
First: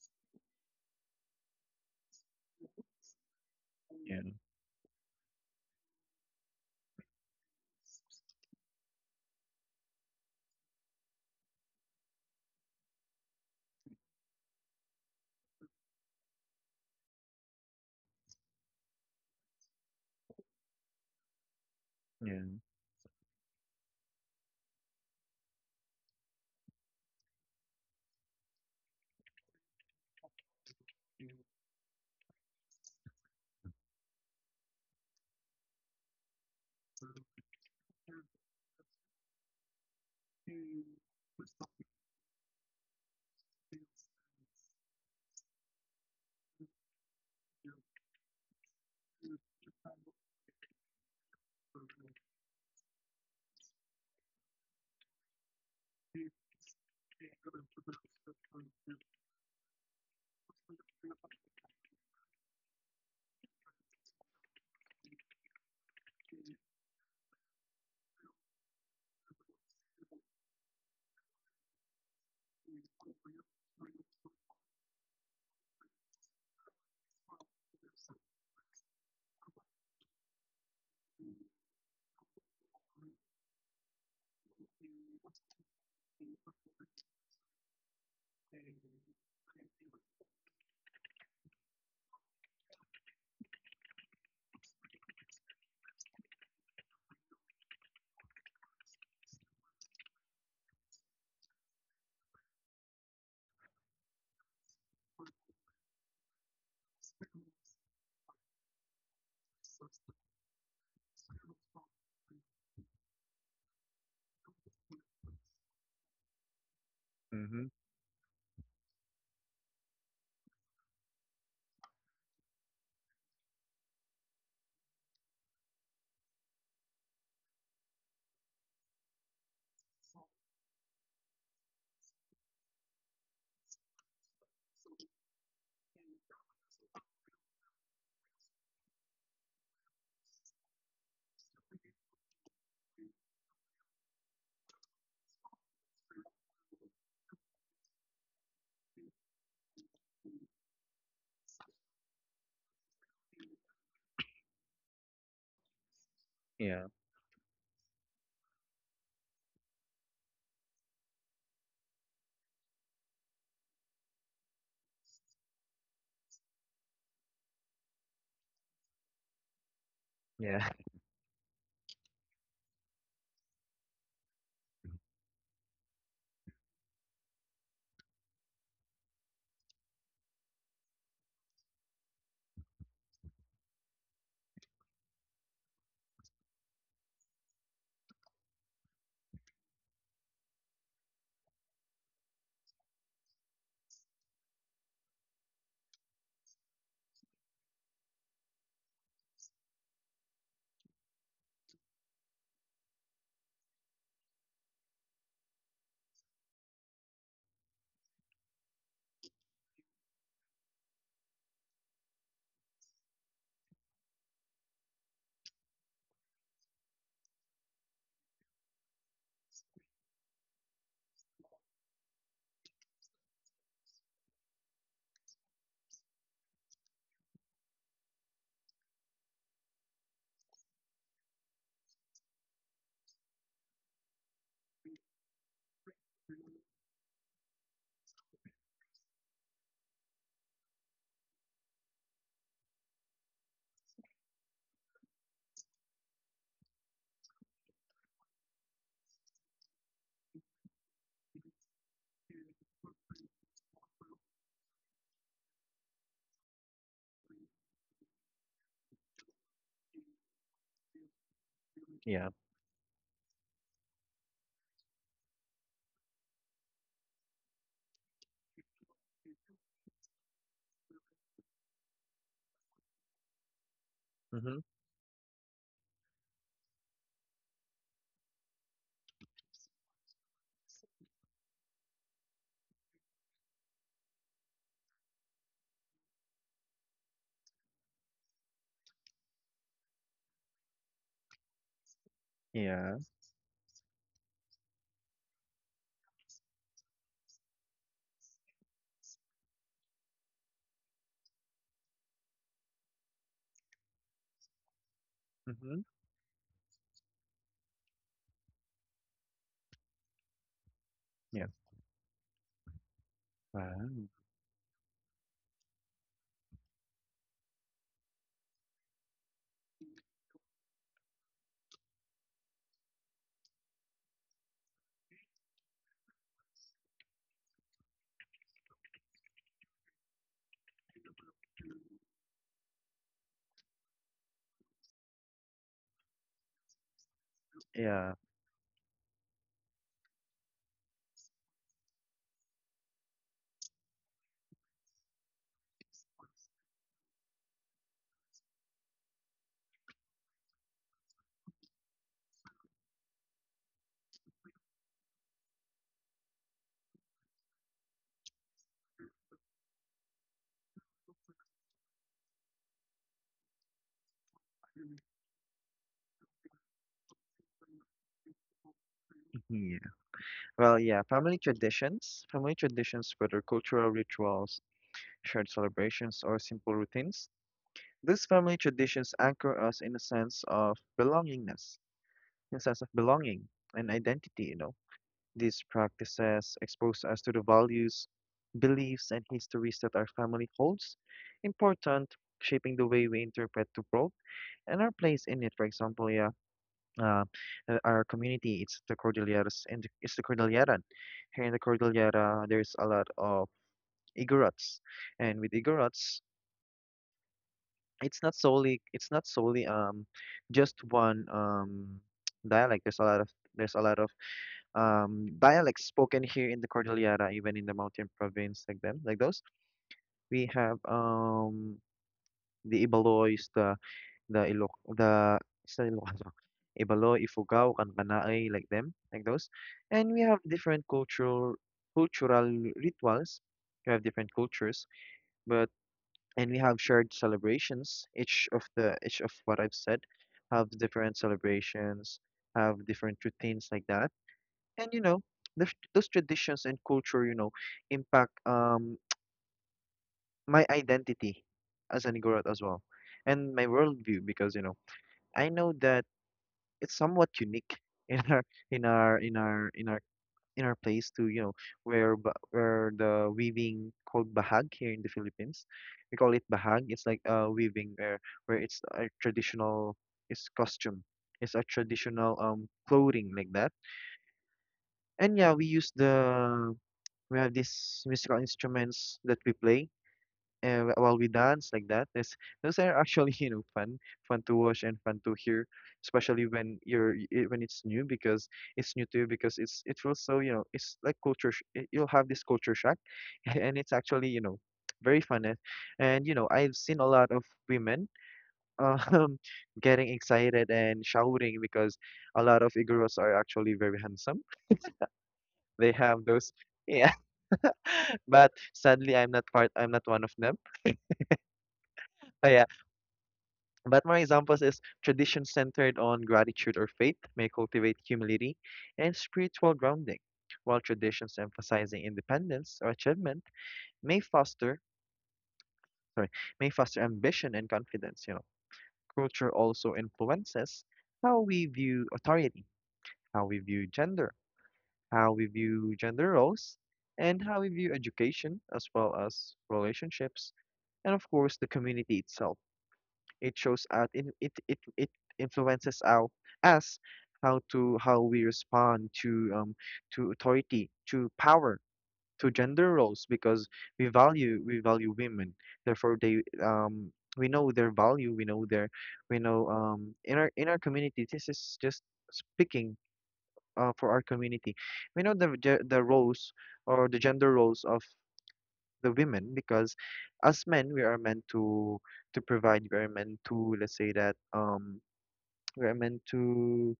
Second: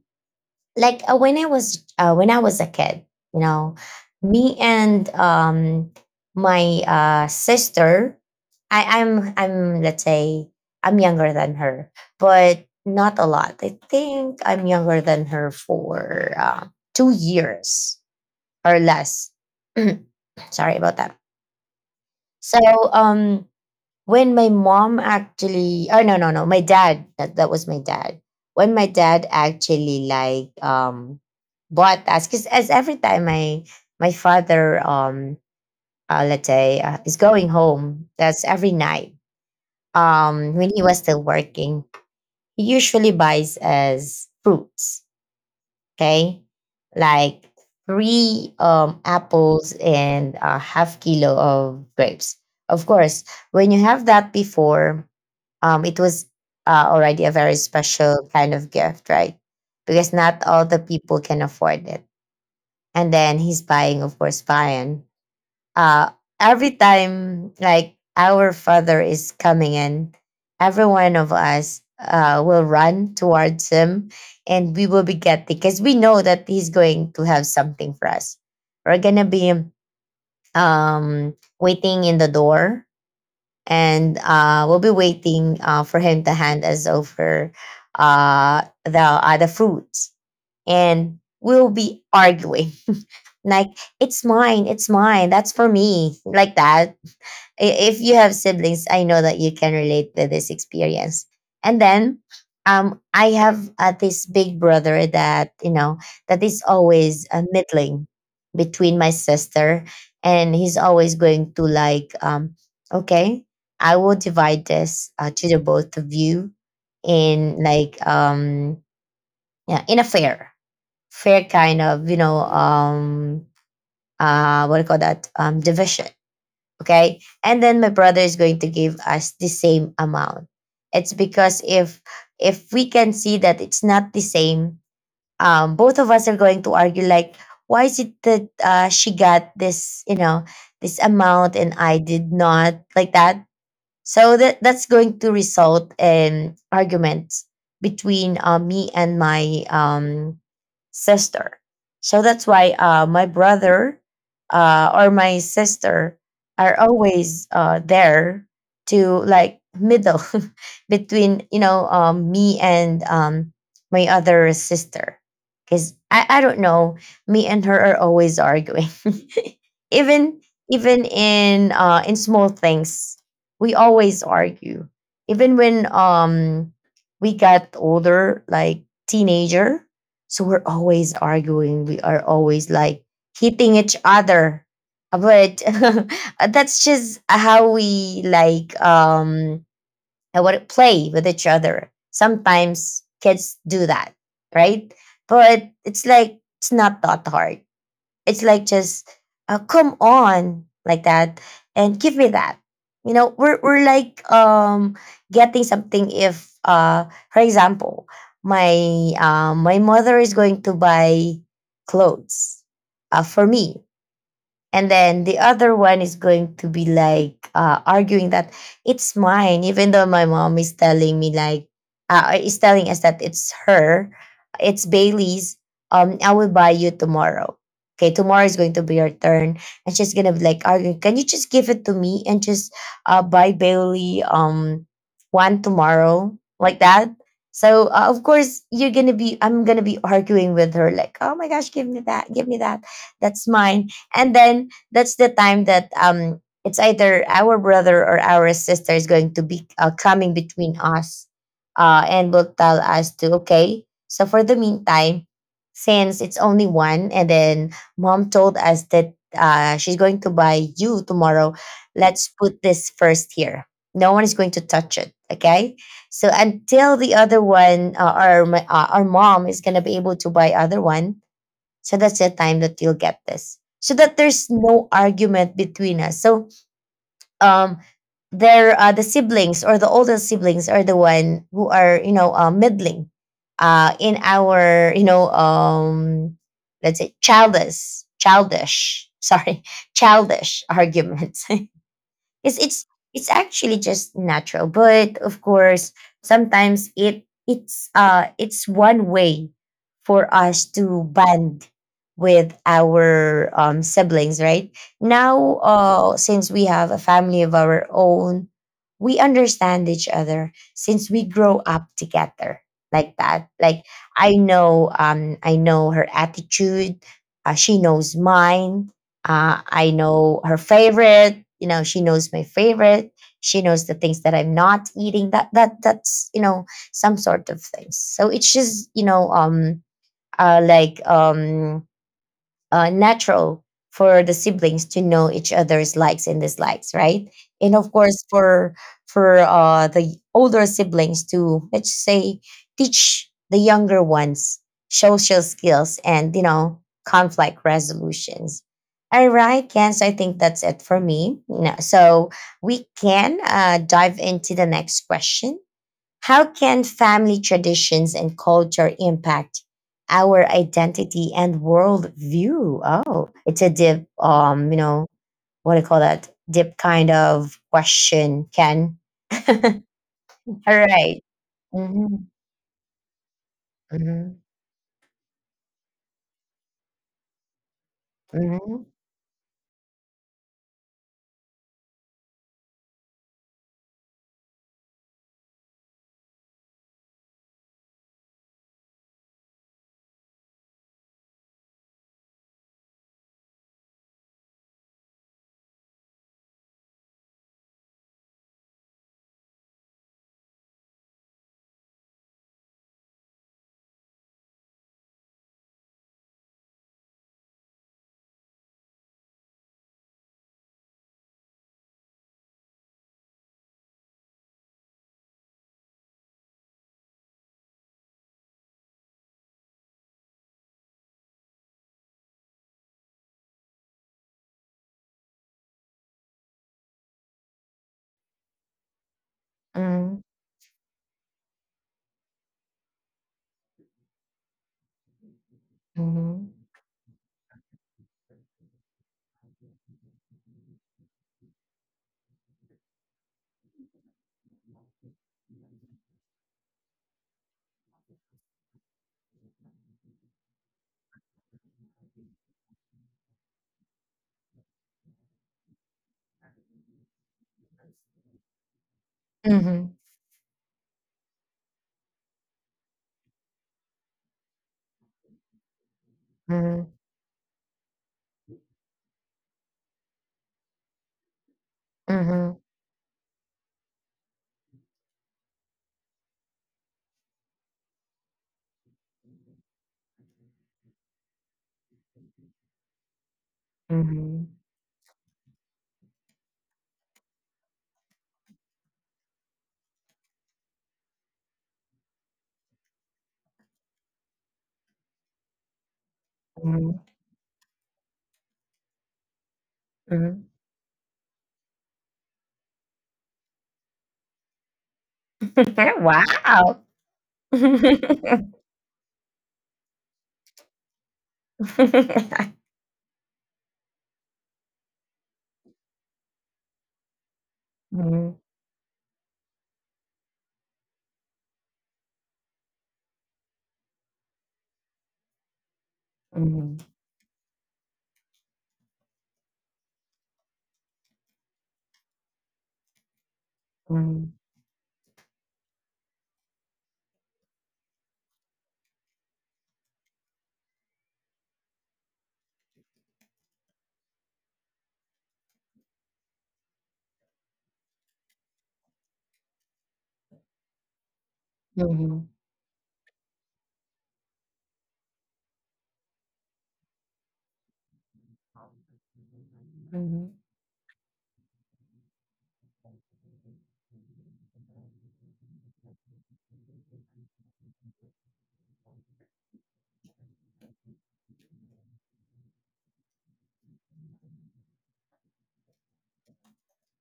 like when I was a kid, you know,
Yeah.
me and my sister, I, I'm let's say I'm younger than her, but not a lot. I think I'm younger than her for 2 years or less. Sorry about that. So
Yeah.
um when my mom actually, oh no no no my dad, that was my dad, when my dad actually like bought us, because as every time my father, let's say, is going home, that's every night, when he was still working, he usually buys us fruits, okay, like three apples and a half kilo of grapes. Of course, when you have that before, it was already a very special kind of gift, right? Because not all the people can afford it. And then he's buying, of course, buying. Uh, every time, like, our father is coming in, every one of us will run towards him, and we will be getting, because we know that he's going to have something for us. We're going to be waiting in the door, and we'll be waiting for him to hand us over the fruits, and we'll be arguing like, it's mine, that's for me, like that. i- if you have siblings, I know that you can relate to this experience. And then I have this big brother that, you know, that is always middling between my sister. And he's always going to like, okay, I will divide this to the both of you in
Mm-hmm.
like, yeah, in a fair kind of, you know, what do you call that? Division. Okay. And then my brother is going to give us the same amount. It's because if we can see that it's not the same, both of us are going to argue like, why is it that she got this, you know, this amount and I did not, like that? So that's going to result in arguments between me and my sister. So that's why my brother or my sister are
Yeah.
always there to like middle between you know me and my other sister, because I don't know, me and her are always arguing even
Yeah.
even in small things, we always argue, even when we got older, like teenager, so we're always arguing, we are always like hitting each other. But that's just how we like how what play with each other, sometimes kids do that, right? But it's like it's not that hard, it's like just, come on, like that, and give me that. You know, we're like getting something if for example, my my mother is going to buy clothes for me, and then the other one is going to be like arguing that it's mine, even though my mom is telling me like, is telling us that it's her, it's Bailey's, I will buy you tomorrow, okay, tomorrow is going to be your turn. And she's gonna be like arguing, can you just give it to me and just buy Bailey one tomorrow, like that. So of course you're gonna be, I'm gonna be arguing with her like, oh my gosh, give me that, give me that, that's mine. And then that's the time that it's either our brother or our sister is going to be coming between us and will tell us to, okay, so for the meantime, since it's only one, and then mom told us that she's going to buy you tomorrow, let's
Yeah.
put this first here, no one is going to touch it, okay? So until the other one our mom is going to be able to buy other one, so that's the time that you'll get this. So that there's
Mm-hmm.
no argument between us. So um there the siblings or the older siblings are the one who are, you know, middling in our, you know, let's say childish arguments. Because
Yeah.
it's actually just natural, but of course sometimes it's one way for us to bond with our siblings, right? Now
Mm-hmm.
since we have a family of our own, we understand each other, since we
Yeah.
grow up together, like that, like
Wow.
I know I know her attitude, she knows mine, I know her favorite. You know, she knows my favorite. She knows the things that I'm not eating. That's you know some sort of things. So it's just, you know, uh, like um natural for the siblings to know each other's likes and dislikes, right? And of
Yeah.
course, for the older siblings to, let's say, teach the younger ones social skills and, you know, conflict resolutions. All right, Ken. So I think that's it for me. No, so we can dive into the next question. How can family traditions and culture impact our identity and worldview? Oh, it's a deep, you know, what do you call that? Deep kind of question, Ken.
Yeah.
All
Well, yeah,
right.
family traditions,
Mhm,
family traditions, whether cultural
mhm,
rituals, shared celebrations, or simple routines, these family
mhm,
traditions anchor us in a sense of belongingness, in a sense of belonging and identity. These practices expose us to the values, beliefs, and histories that our family holds important, shaping the way we interpret the world and our place in it. For example, yeah, uh, our community, it's the Cordilleras, and it's the Cordilleran. Here in the Cordillera, there's a lot of Igorots, and with Igorots, it's not solely just one dialect. There's a lot of dialects spoken here in the Cordillera, even in the mountain province, like them, like those. We have, the Ibalois, the Ilok the it's not Ilocano, Ibaloi, Ifugao, Kankanai, like them, like those. And we
mhm,
have different cultural rituals. We have different cultures, but and we have shared celebrations. Each of what I've said have different celebrations, have different routines like that. And you know, those traditions and culture impact, my identity as an Igorot as well, and my worldview, because I know that it's somewhat unique in our in our in our in
mhm,
our in our place to where the weaving called bahag here in the Philippines. We call it bahag.
mhm,
It's like, weaving, where it's a traditional, it's costume. It's a traditional,
mhm,
clothing like that. And yeah, we have these musical instruments that we play, while we dance like that. Those are actually
mhm,
fun, fun
mhm,
to watch and fun to hear, especially when you're when it's new, because it's new too, because it feels so, it's like culture. You'll have this culture shock, and it's actually very fun. And I've seen
mhm,
a lot of women, um getting
mhm.
excited and shouting, because a lot of Iguros are actually very handsome. They have those.
Wow.
Yeah, but sadly I'm not part. I'm not one of them. But my examples is tradition centered on gratitude or faith may cultivate
Mhm,
humility and spiritual grounding, while traditions emphasizing independence or achievement may foster sorry, may
mhm,
foster ambition and confidence. Culture also influences how we view authority, how we view
mhm,
gender, how we view gender roles, and how we view education, as well as relationships, and of course the community itself. It shows us, it influences our us, how we respond to, authority, to power,
mhm,
to gender roles, because we value women. Therefore they we know their value, we know,
mhm,
in our community. This is just speaking, for our community. We know the roles, or the gender roles of the women, because as men we are meant to provide. We are meant to, let's say that we are meant to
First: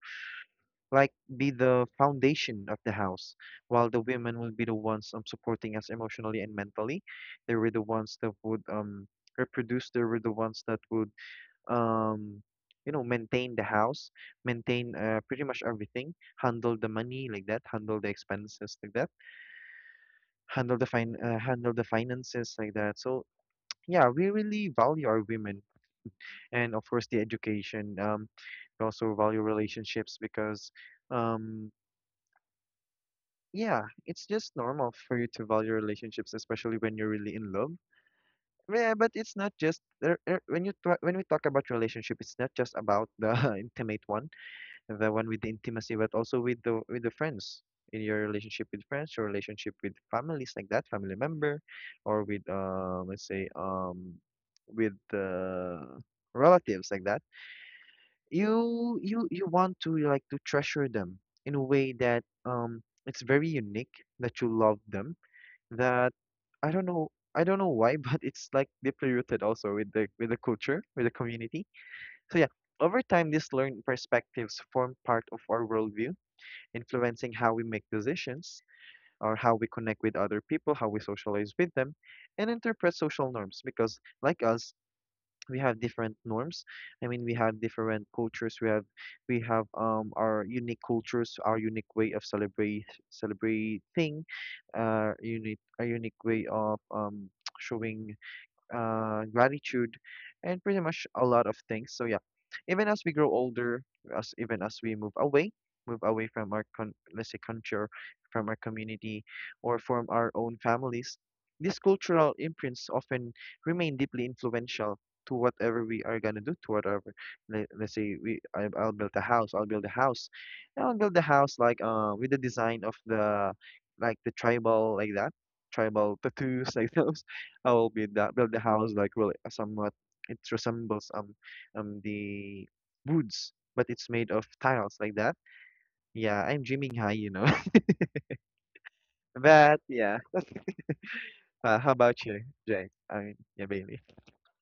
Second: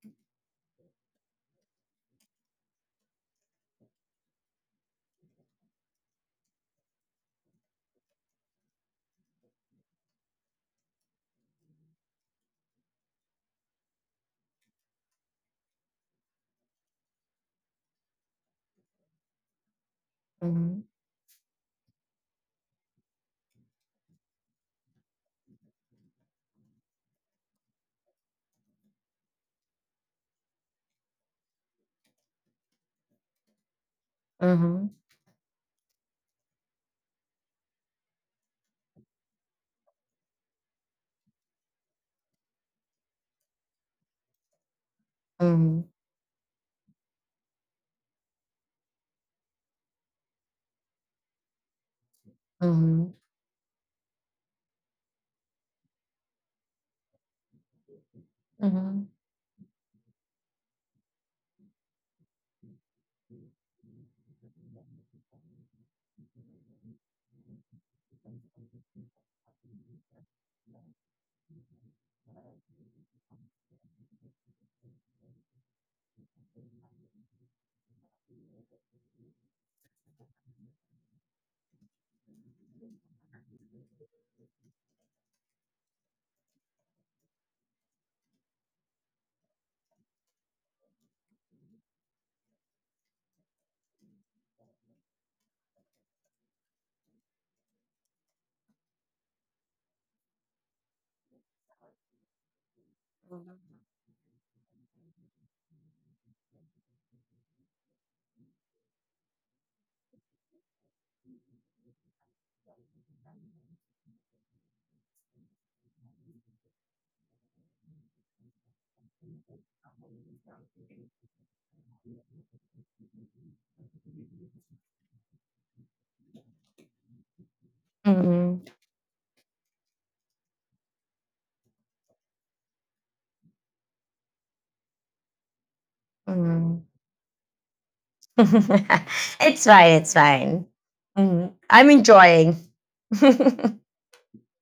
like, be the foundation of the house, while the women will be the ones, supporting us emotionally and mentally. They were the ones that would, reproduce. They were the ones that would, um maintain the house, maintain, pretty much everything, handle the money like that, handle the expenses like that,
mhm.
handle the finances like that. So yeah, we really value our women. And of course, the education. We also value relationships, because, um, yeah, it's just
Mhm,
normal for you to value relationships, especially when you're really in love. Yeah, but it's not just there. When you when we talk about relationship, it's not just about the intimate one, the one with the
mhm,
intimacy, but also with the friends, in your relationship with friends, your relationship with families like that, family member, or with,
mhm,
let's say, with, relatives like that. You
mhm,
you you want to like to treasure them in a way that, it's very unique, that you love them, that I don't know I don't know why, but it's like deeply rooted also with the culture, with the community. So yeah, over time, these learned perspectives form part of our worldview, influencing how we make decisions, or how we connect with other people, how we socialize with them, and interpret social norms. Because like us, we have different norms. I mean, we have different cultures. we have, our unique cultures, our unique way of celebrate celebrating, unique a unique way of, showing, gratitude, and pretty much a lot of things. So yeah, even as we grow older, as even as we move away from our con let's say culture, from our community, or from our own families, these cultural imprints often remain deeply influential to whatever we are gonna do, to whatever. Let's say, I'll build a house, like, with the design of the, like, the tribal like that, tribal tattoos, like those. I will be that build the
mhm,
house like, really, somewhat it resembles, the woods, but it's made of tiles like that. Yeah, I'm
mhm.
dreaming high.
It's
But
fine, it's
yeah,
fine. Mhm. I'm
how about you,
enjoying.
Jay? I mean, yeah, Bailey.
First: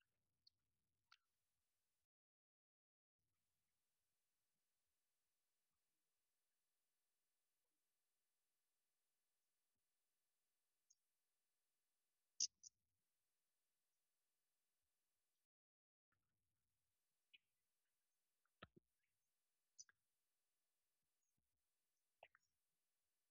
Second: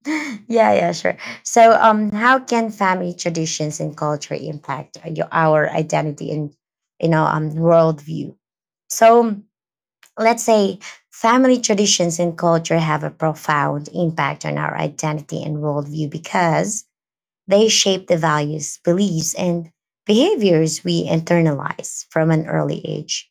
Yeah, yeah, sure. So, how can family traditions and culture impact your, our identity and worldview? So, let's say family traditions and culture have a profound impact on our identity and worldview because they shape the values, beliefs, and behaviors we internalize from an early age.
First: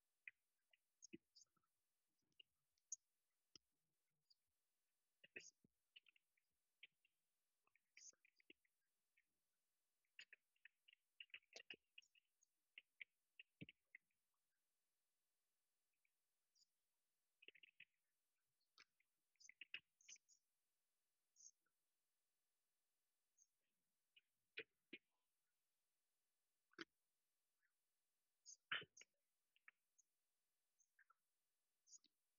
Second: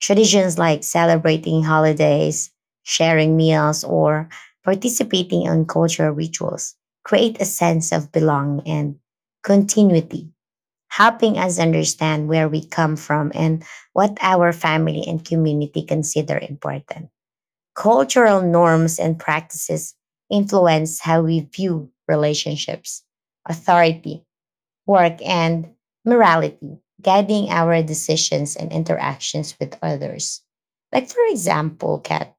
Traditions like celebrating holidays, sharing meals, or participating in cultural rituals create a sense of belonging and continuity, helping us understand where we come from and what our family and community consider important. Cultural norms and practices influence how we view relationships, authority, work, and morality, guiding our decisions and interactions with others. Like, for example, Kat,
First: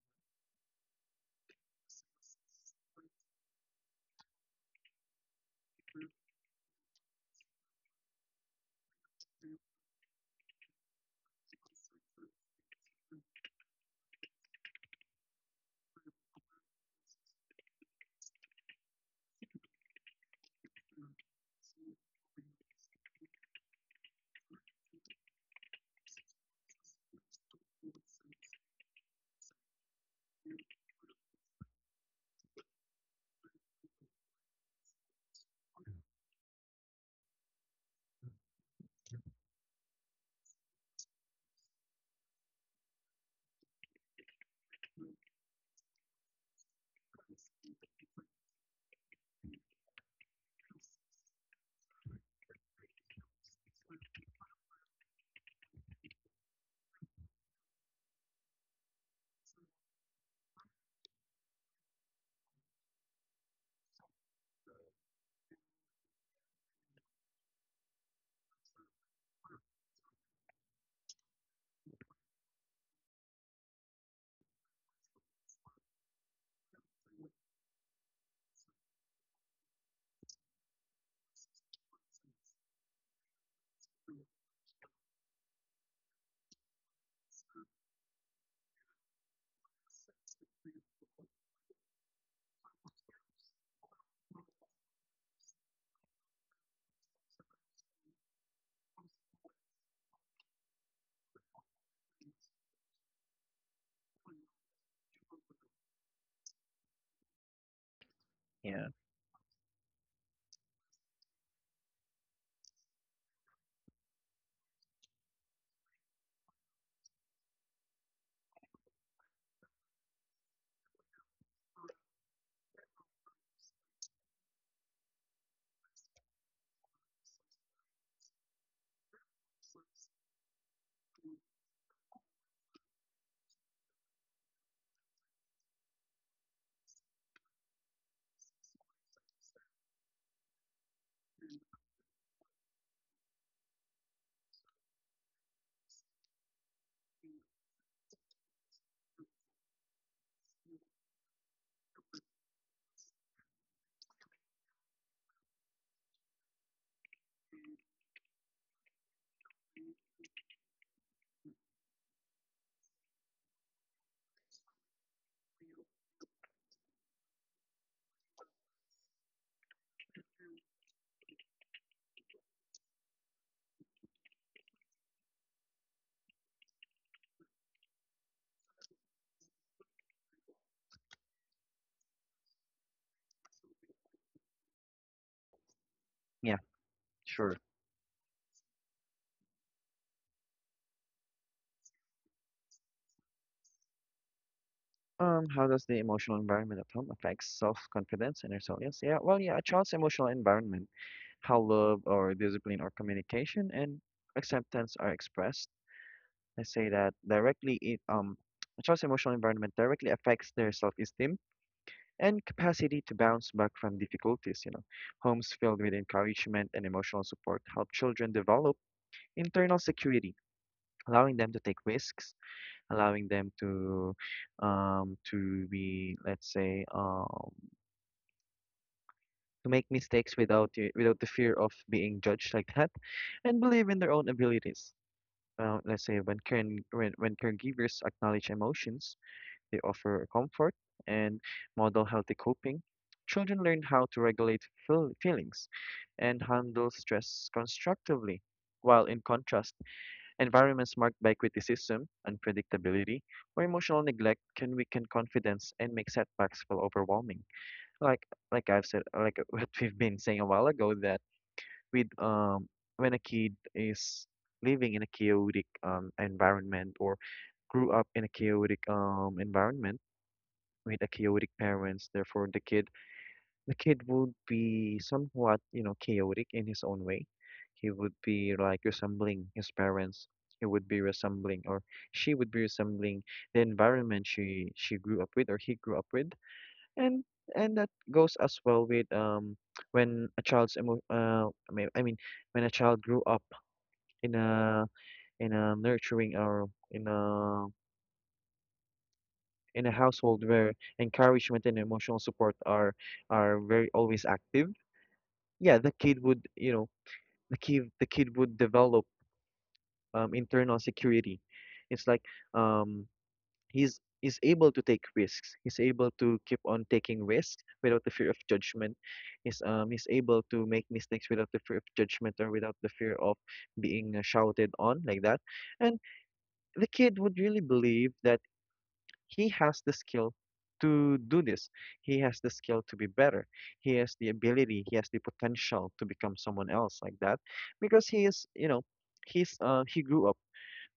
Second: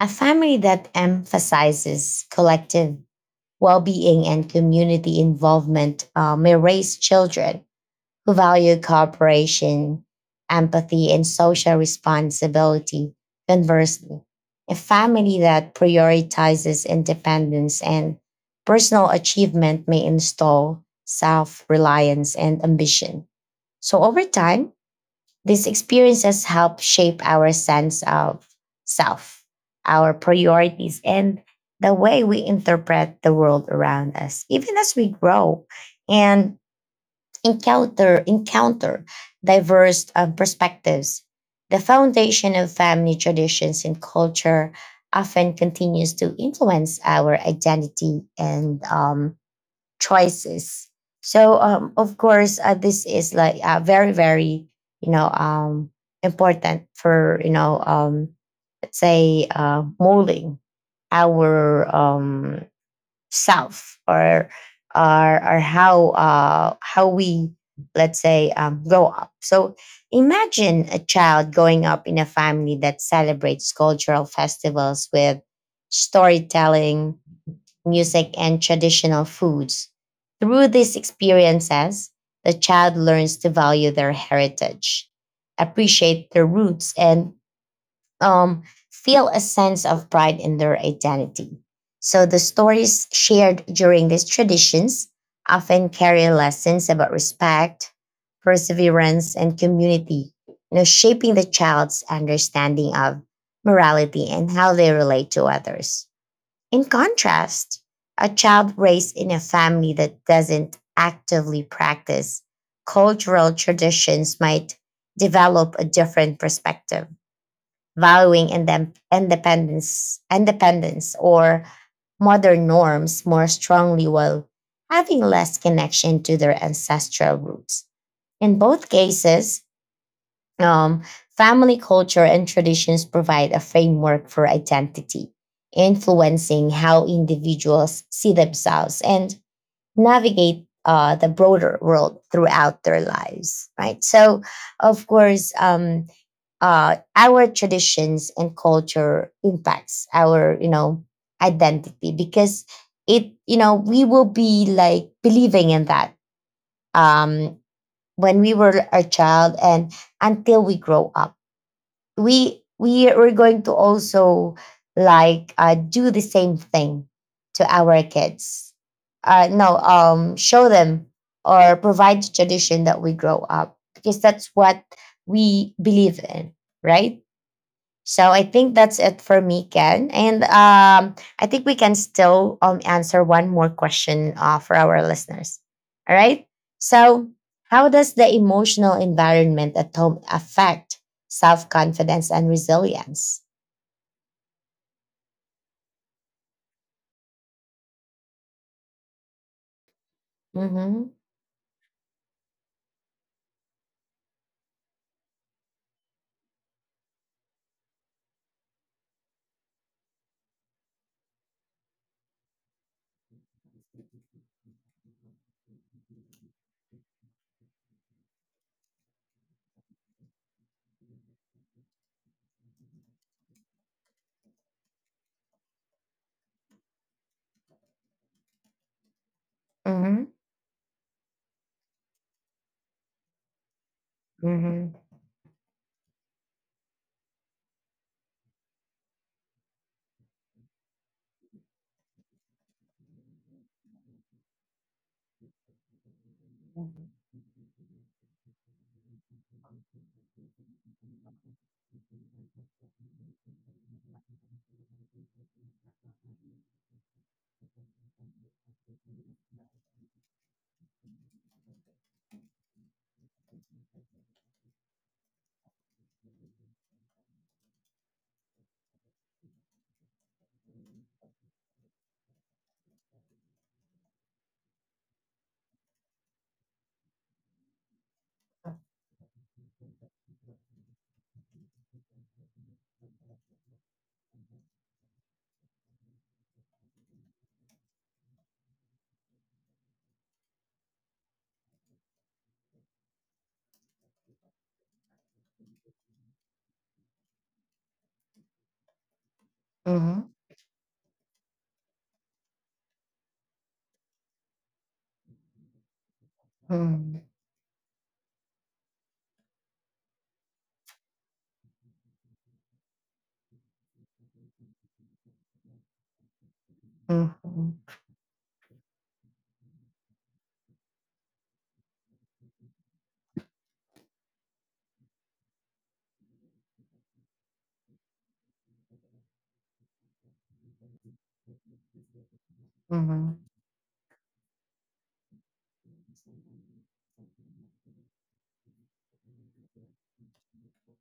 a family that emphasizes collective well being and community involvement may raise children who value cooperation, empathy, and social responsibility. Conversely, a family that prioritizes independence and personal achievement may install self reliance and ambition. So, over time, these experiences help shape our sense of self, our priorities, and the way we interpret the world around us, even as we grow. And encounter diverse perspectives. The foundation of family traditions and culture often continues to influence our identity and choices. So, of course, this is like very, very, you know, um, important for let's say, molding our self or how we let's say grow up. So imagine a child growing up in a family that celebrates cultural festivals with storytelling, music, and traditional foods. Through these experiences, the child learns to value their heritage, appreciate their roots, and um, feel a sense of pride in their identity. So the stories shared during these traditions often carry lessons about respect, perseverance, and community, you know, shaping the child's understanding of morality and how they relate to others. In contrast, a child
Yeah,
raised in a family that doesn't actively practice cultural traditions might develop a different perspective, valuing independence, independence or modern norms more strongly while having less connection to their ancestral roots. In both cases, um, family culture and traditions provide a framework for identity, influencing how individuals see themselves and navigate the broader world throughout their lives, right? So, of course, our traditions and culture impacts our, you know, identity because, it, you know, we will be like believing in that um when we were a child, and until we grow up we are going to also like do the same thing to our kids, no show them or provide the tradition that we grow up because that's what we believe in, right? So I think that's it for me, Ken. And I think we can still answer one more question for our listeners. All right.
yeah,
So,
sure.
how does the emotional environment at home affect self confidence and resilience?
How does the emotional environment at home affect self-confidence and resilience? Yeah, well, yeah, a child's emotional environment,
Mm-hmm.
how love, or discipline, or communication and acceptance are expressed, let's say, that directly, a child's emotional environment directly affects their self-esteem and capacity to bounce back from difficulties. Homes filled with encouragement and emotional support help children develop internal security, allowing them to take risks, allowing them to be let's say to make
Mm-hmm.
mistakes without without the fear of being judged like that, and believe in their own
Mm-hmm.
abilities. Let's say, when, caregivers acknowledge emotions, they offer comfort and model healthy coping. Children learn how to regulate, feelings, and handle stress constructively, while in contrast, environments marked by criticism, unpredictability, or emotional neglect can weaken confidence and make setbacks feel overwhelming. Like like I've said, like, what we've been saying a while ago, that with, when a kid is living in a chaotic, environment, or grew up in a chaotic, environment, with a chaotic parents, therefore the kid would be somewhat, chaotic in his own way. He would be like resembling his parents. He would be resembling, or she would be resembling the environment she grew up with, or he grew up with. And and that goes as well with, when a child's emo- I mean when a child grew up in a, in a nurturing, or in a
Mm-hmm.
household where encouragement and emotional support are very, always active. Yeah, the kid would, you know,
Mm-hmm.
the kid would develop, internal security. It's like, um, he's is able to take risks. He's able to keep on taking risks
Mm-hmm.
without the fear of judgment. He's able to make mistakes without the fear of judgment, or without the fear of being, shouted on like that. And the kid would really believe that he has the skill to do this. He has the skill to be
Mm-hmm.
better. He has the ability, he has the potential to become someone else like that, because he is, you know, he's he grew up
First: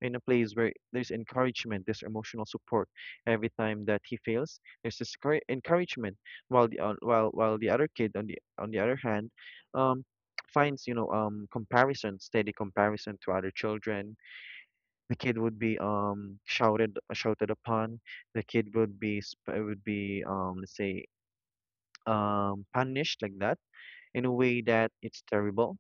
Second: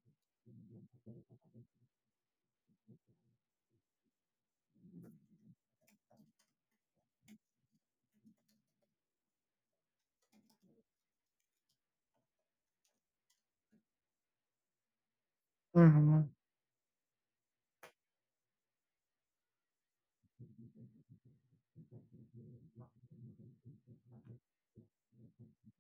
in a place where there's encouragement, there's emotional support. Every time that he fails, there's this encouragement while the while the other kid on the other hand um finds, comparison, steady comparison to other children. The kid would be
Mm-hmm.
shouted upon. The kid would be let's say punished like that, in a way that it's terrible.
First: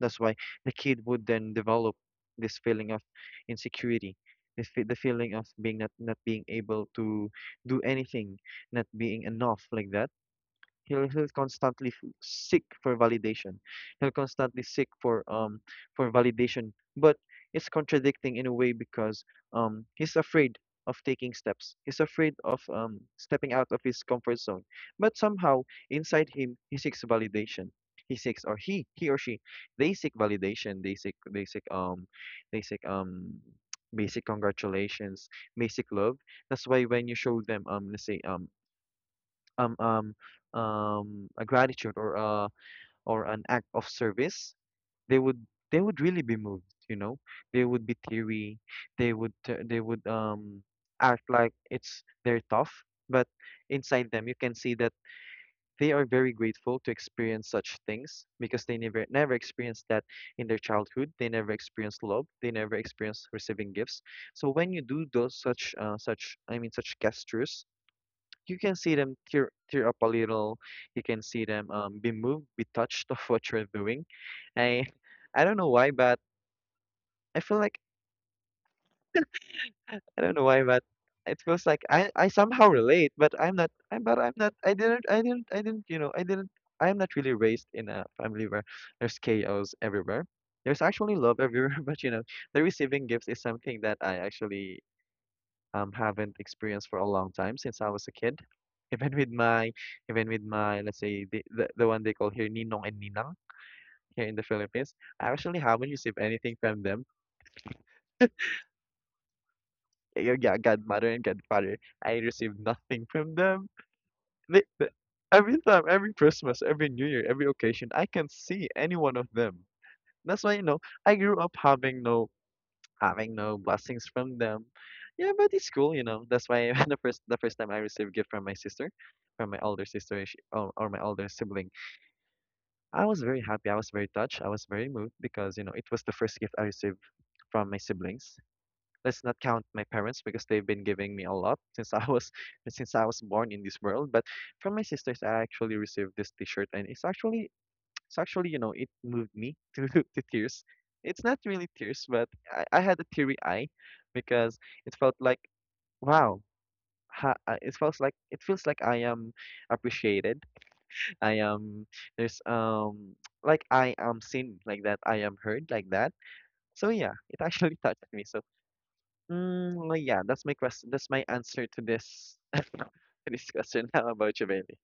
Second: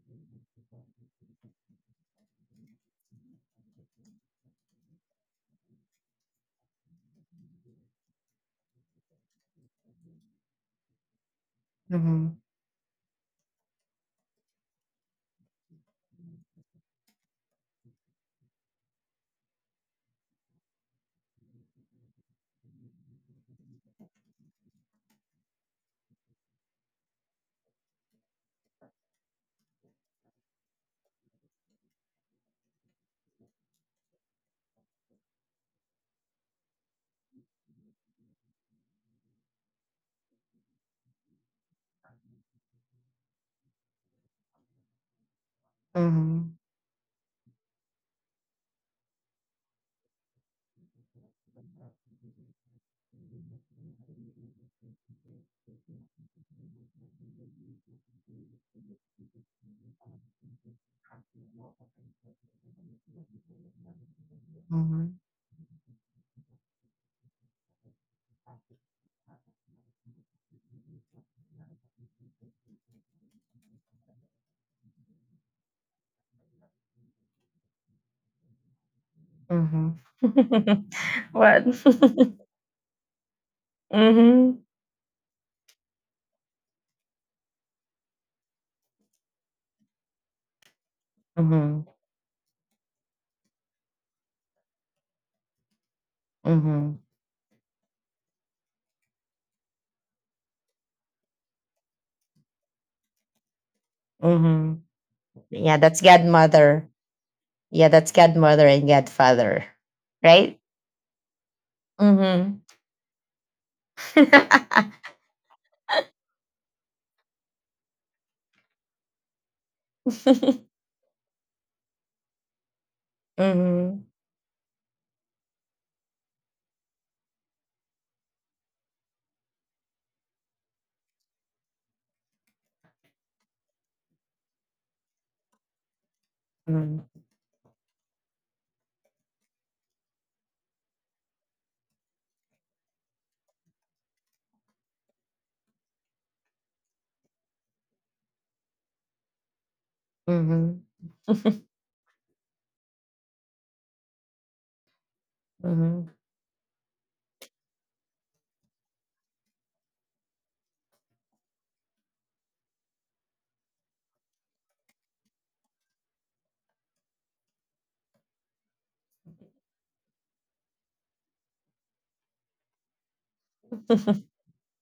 That's why the kid would then develop this feeling of insecurity, the feeling of being not, not being able to do anything, not being enough like that. He'll constantly seek for validation. He'll constantly seek for validation. But it's contradicting in a way because he's afraid of taking steps. He's afraid of stepping out of his comfort zone. But somehow inside him he seeks validation. He seeks, or he or she, they seek validation. They seek basic congratulations, basic love. That's why when you show them let's say um um a gratitude, or a or an act of service, they would they would really be
Mm-hmm.
moved, you know. They would be teary. They would act like it's they're tough, but inside them you can see that they are very grateful to experience such things because they never experienced that in their childhood. They never experienced love. They never experienced receiving gifts. So when you do
Mm-hmm.
those such such I mean such gestures, you can see them tear up a little. You can see them be moved, be touched of what you're doing. I I don't know why, but I feel like,
Mm-hmm.
I don't know why, but it feels
What?
like I somehow relate, but I'm not. I but I'm not.
Mm-hmm.
I didn't. You know. I didn't. I'm not really raised in a family where there's chaos everywhere. There's actually love everywhere,
Mm-hmm.
but you know, the receiving gifts is something that I actually haven't experienced for
Mm-hmm.
a long time since I was a kid. Even with my, even with my, let's say the one they call here ninong and ninang here in the
Mhm.
Philippines, I actually
Yeah,
haven't
that's
received anything from
godmother.
them.
Yeah, that's godmother and godfather,
Yeah, yeah,
right?
godmother and godfather, I received
Mhm.
nothing from them. They, they, every time, every Christmas, every New Year, every occasion, I can see any one of them. That's why, you know, I grew up having having no blessings
Mhm.
from them. Yeah, but it's cool, you know. That's why the first time I received gift from my sister, from my older sister, or my older sibling, I was very happy. I was very touched. I was very moved because you know it was the first gift I received
Mhm.
from my siblings. Let's not count my parents because they've been giving me a lot since I was since I was born in this world. But from my sisters, I actually received this T-shirt, and it's actually, actually, you know, it moved me to tears.
Mhm.
It's not really tears, but I had a teary eye because it felt like,
Mhm.
wow. It feels like I am appreciated. I am, there's like I am seen like that. I am heard like that. So yeah, it actually touched me. So yeah, that's my question. That's my answer to this to this question. How about you, baby.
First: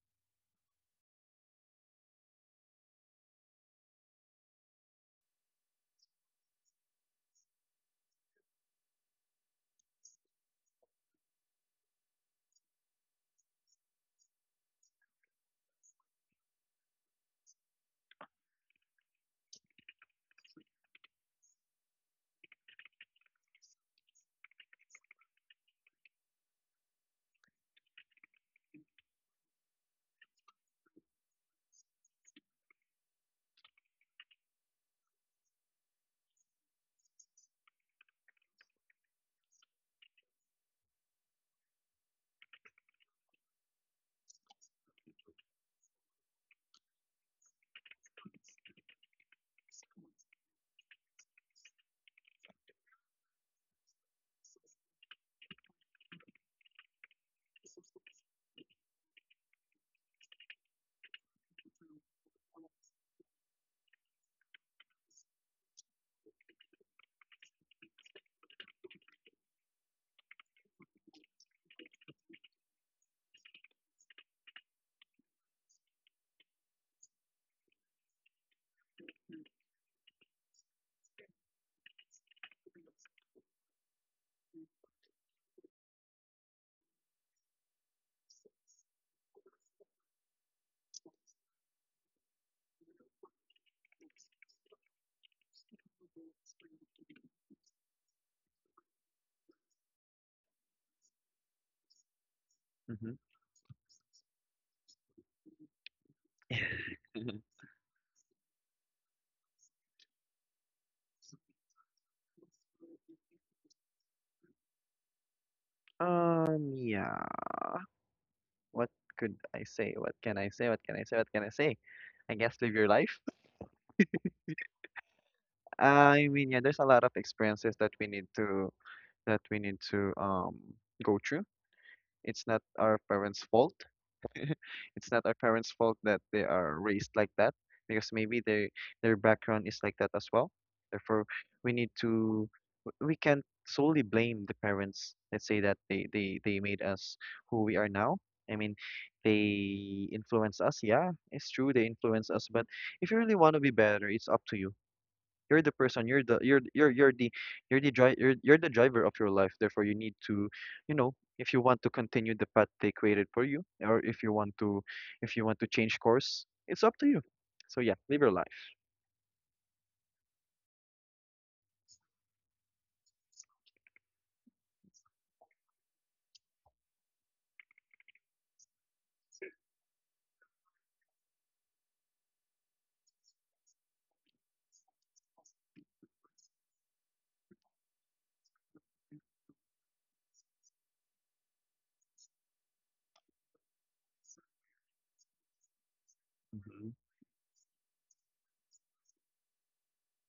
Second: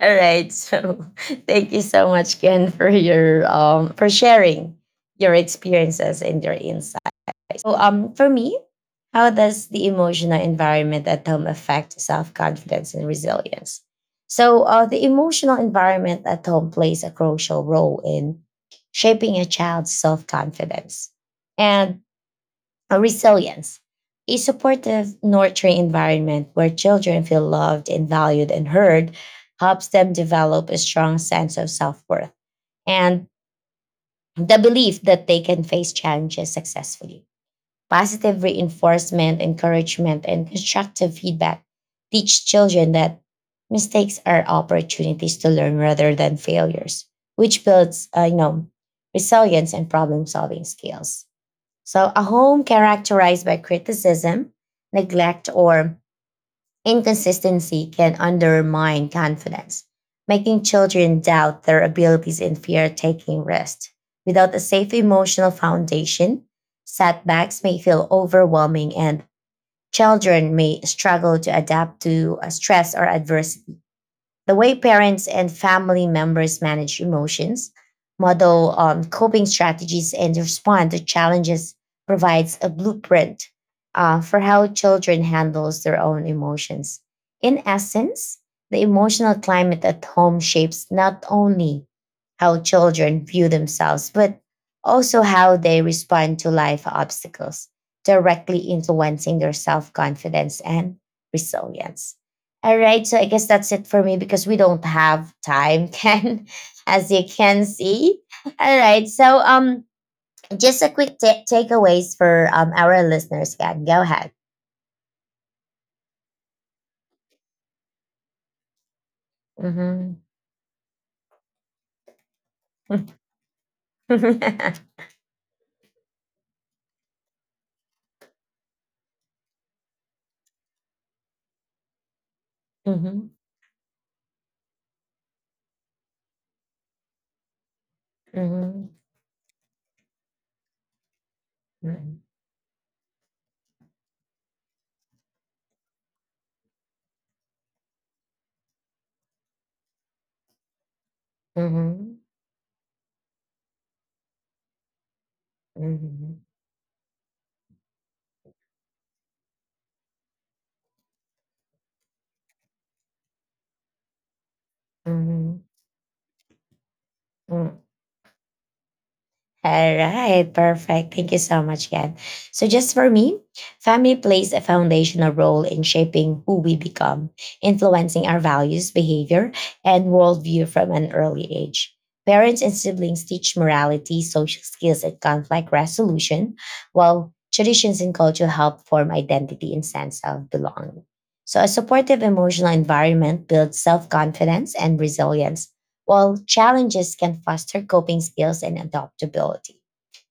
All right. So, thank you so much, Ken, for your for sharing your experiences and your insights. So, um, for me, how does the emotional environment at home affect self-confidence and resilience? So the emotional environment at home plays a crucial role in shaping a child's self-confidence and resilience. A supportive, nurturing environment where children feel loved and valued and heard helps them develop a strong sense of self-worth and the belief that they can face challenges successfully. Positive reinforcement, encouragement, and constructive feedback teach children that mistakes are opportunities to learn rather than failures, which builds, you know, resilience and problem-solving skills. So, a home characterized by criticism, neglect, or inconsistency can undermine confidence, making children doubt their abilities and fear taking risks. Without a safe emotional foundation, setbacks may feel overwhelming and children may struggle to adapt to stress or adversity. The way parents and family members manage emotions, model coping strategies, and respond to challenges provides a blueprint for how children handles their own emotions. In essence, the emotional climate at home shapes not only how children view themselves, but also how they respond to life obstacles, directly influencing their self confidence and resilience. All right,
Mm-hmm.
so I guess that's it for me because we don't have time, Ken, as you can see. All right, so just a quick takeaways for our listeners, Ken. Go ahead.
Yeah. What could I say?
Mm-hmm.
What can I say? I guess live your life.
Mm-hmm.
I mean, yeah, there's a lot of experiences that we need to, that we need to go through. It's not our parents' fault. It's not our parents' fault that they are raised like that because maybe they
Mm-hmm.
their background is like that as well. Therefore, we need to we can't solely blame the parents. Let's say that they they made us who we are now. I mean, they influence us. Yeah, it's true they
Hmm.
influence us, but if you really want to be better, it's up to you. You're the person. You're the you're the you're the you're the driver of your life. Therefore, you need to, you know, if you want to continue the path they created for you, or if you want to, if you want
Hmm.
to change course, it's up to you.
Hmm.
So yeah, live your life.
All right, perfect. Thank you so much, Ken. So, just for me, family plays a foundational role in shaping who we become, influencing our values, behavior, and worldview from an early age. Parents and siblings teach morality, social skills, and conflict resolution, while traditions and culture help form identity and sense of belonging. So, a supportive emotional environment builds self confidence and resilience, while challenges can foster coping skills and adaptability.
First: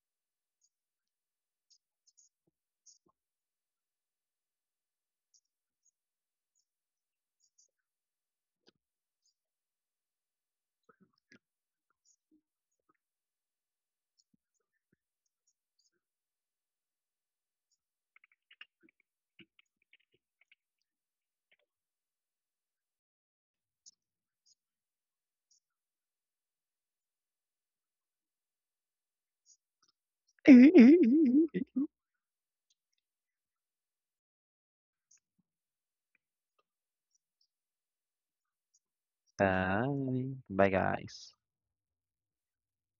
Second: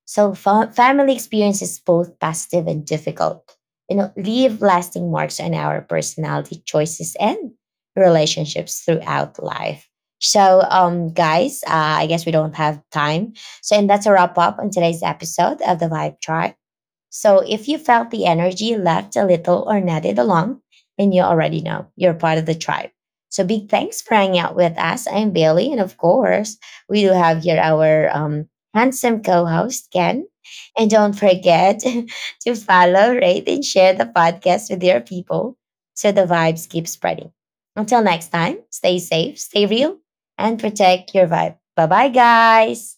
So, family experience is both positive and difficult, you know, leave lasting marks on our personality, choices, and relationships throughout life. So, guys, I guess we don't have time. So, and that's a wrap up on today's episode of the Vibe Tribe. So if you felt the energy left a little or nodded along, then you already know you're part of the tribe. So big thanks for hanging out with us. I'm Bailey, and of course, we do have here our handsome co-host Ken. And don't
Mhm.
forget to follow, rate, and share the podcast with your people so the vibes keep spreading. Until next time, stay safe, stay real,
Bye.
and
Bye,
protect your
guys.
vibe. Bye bye, guys.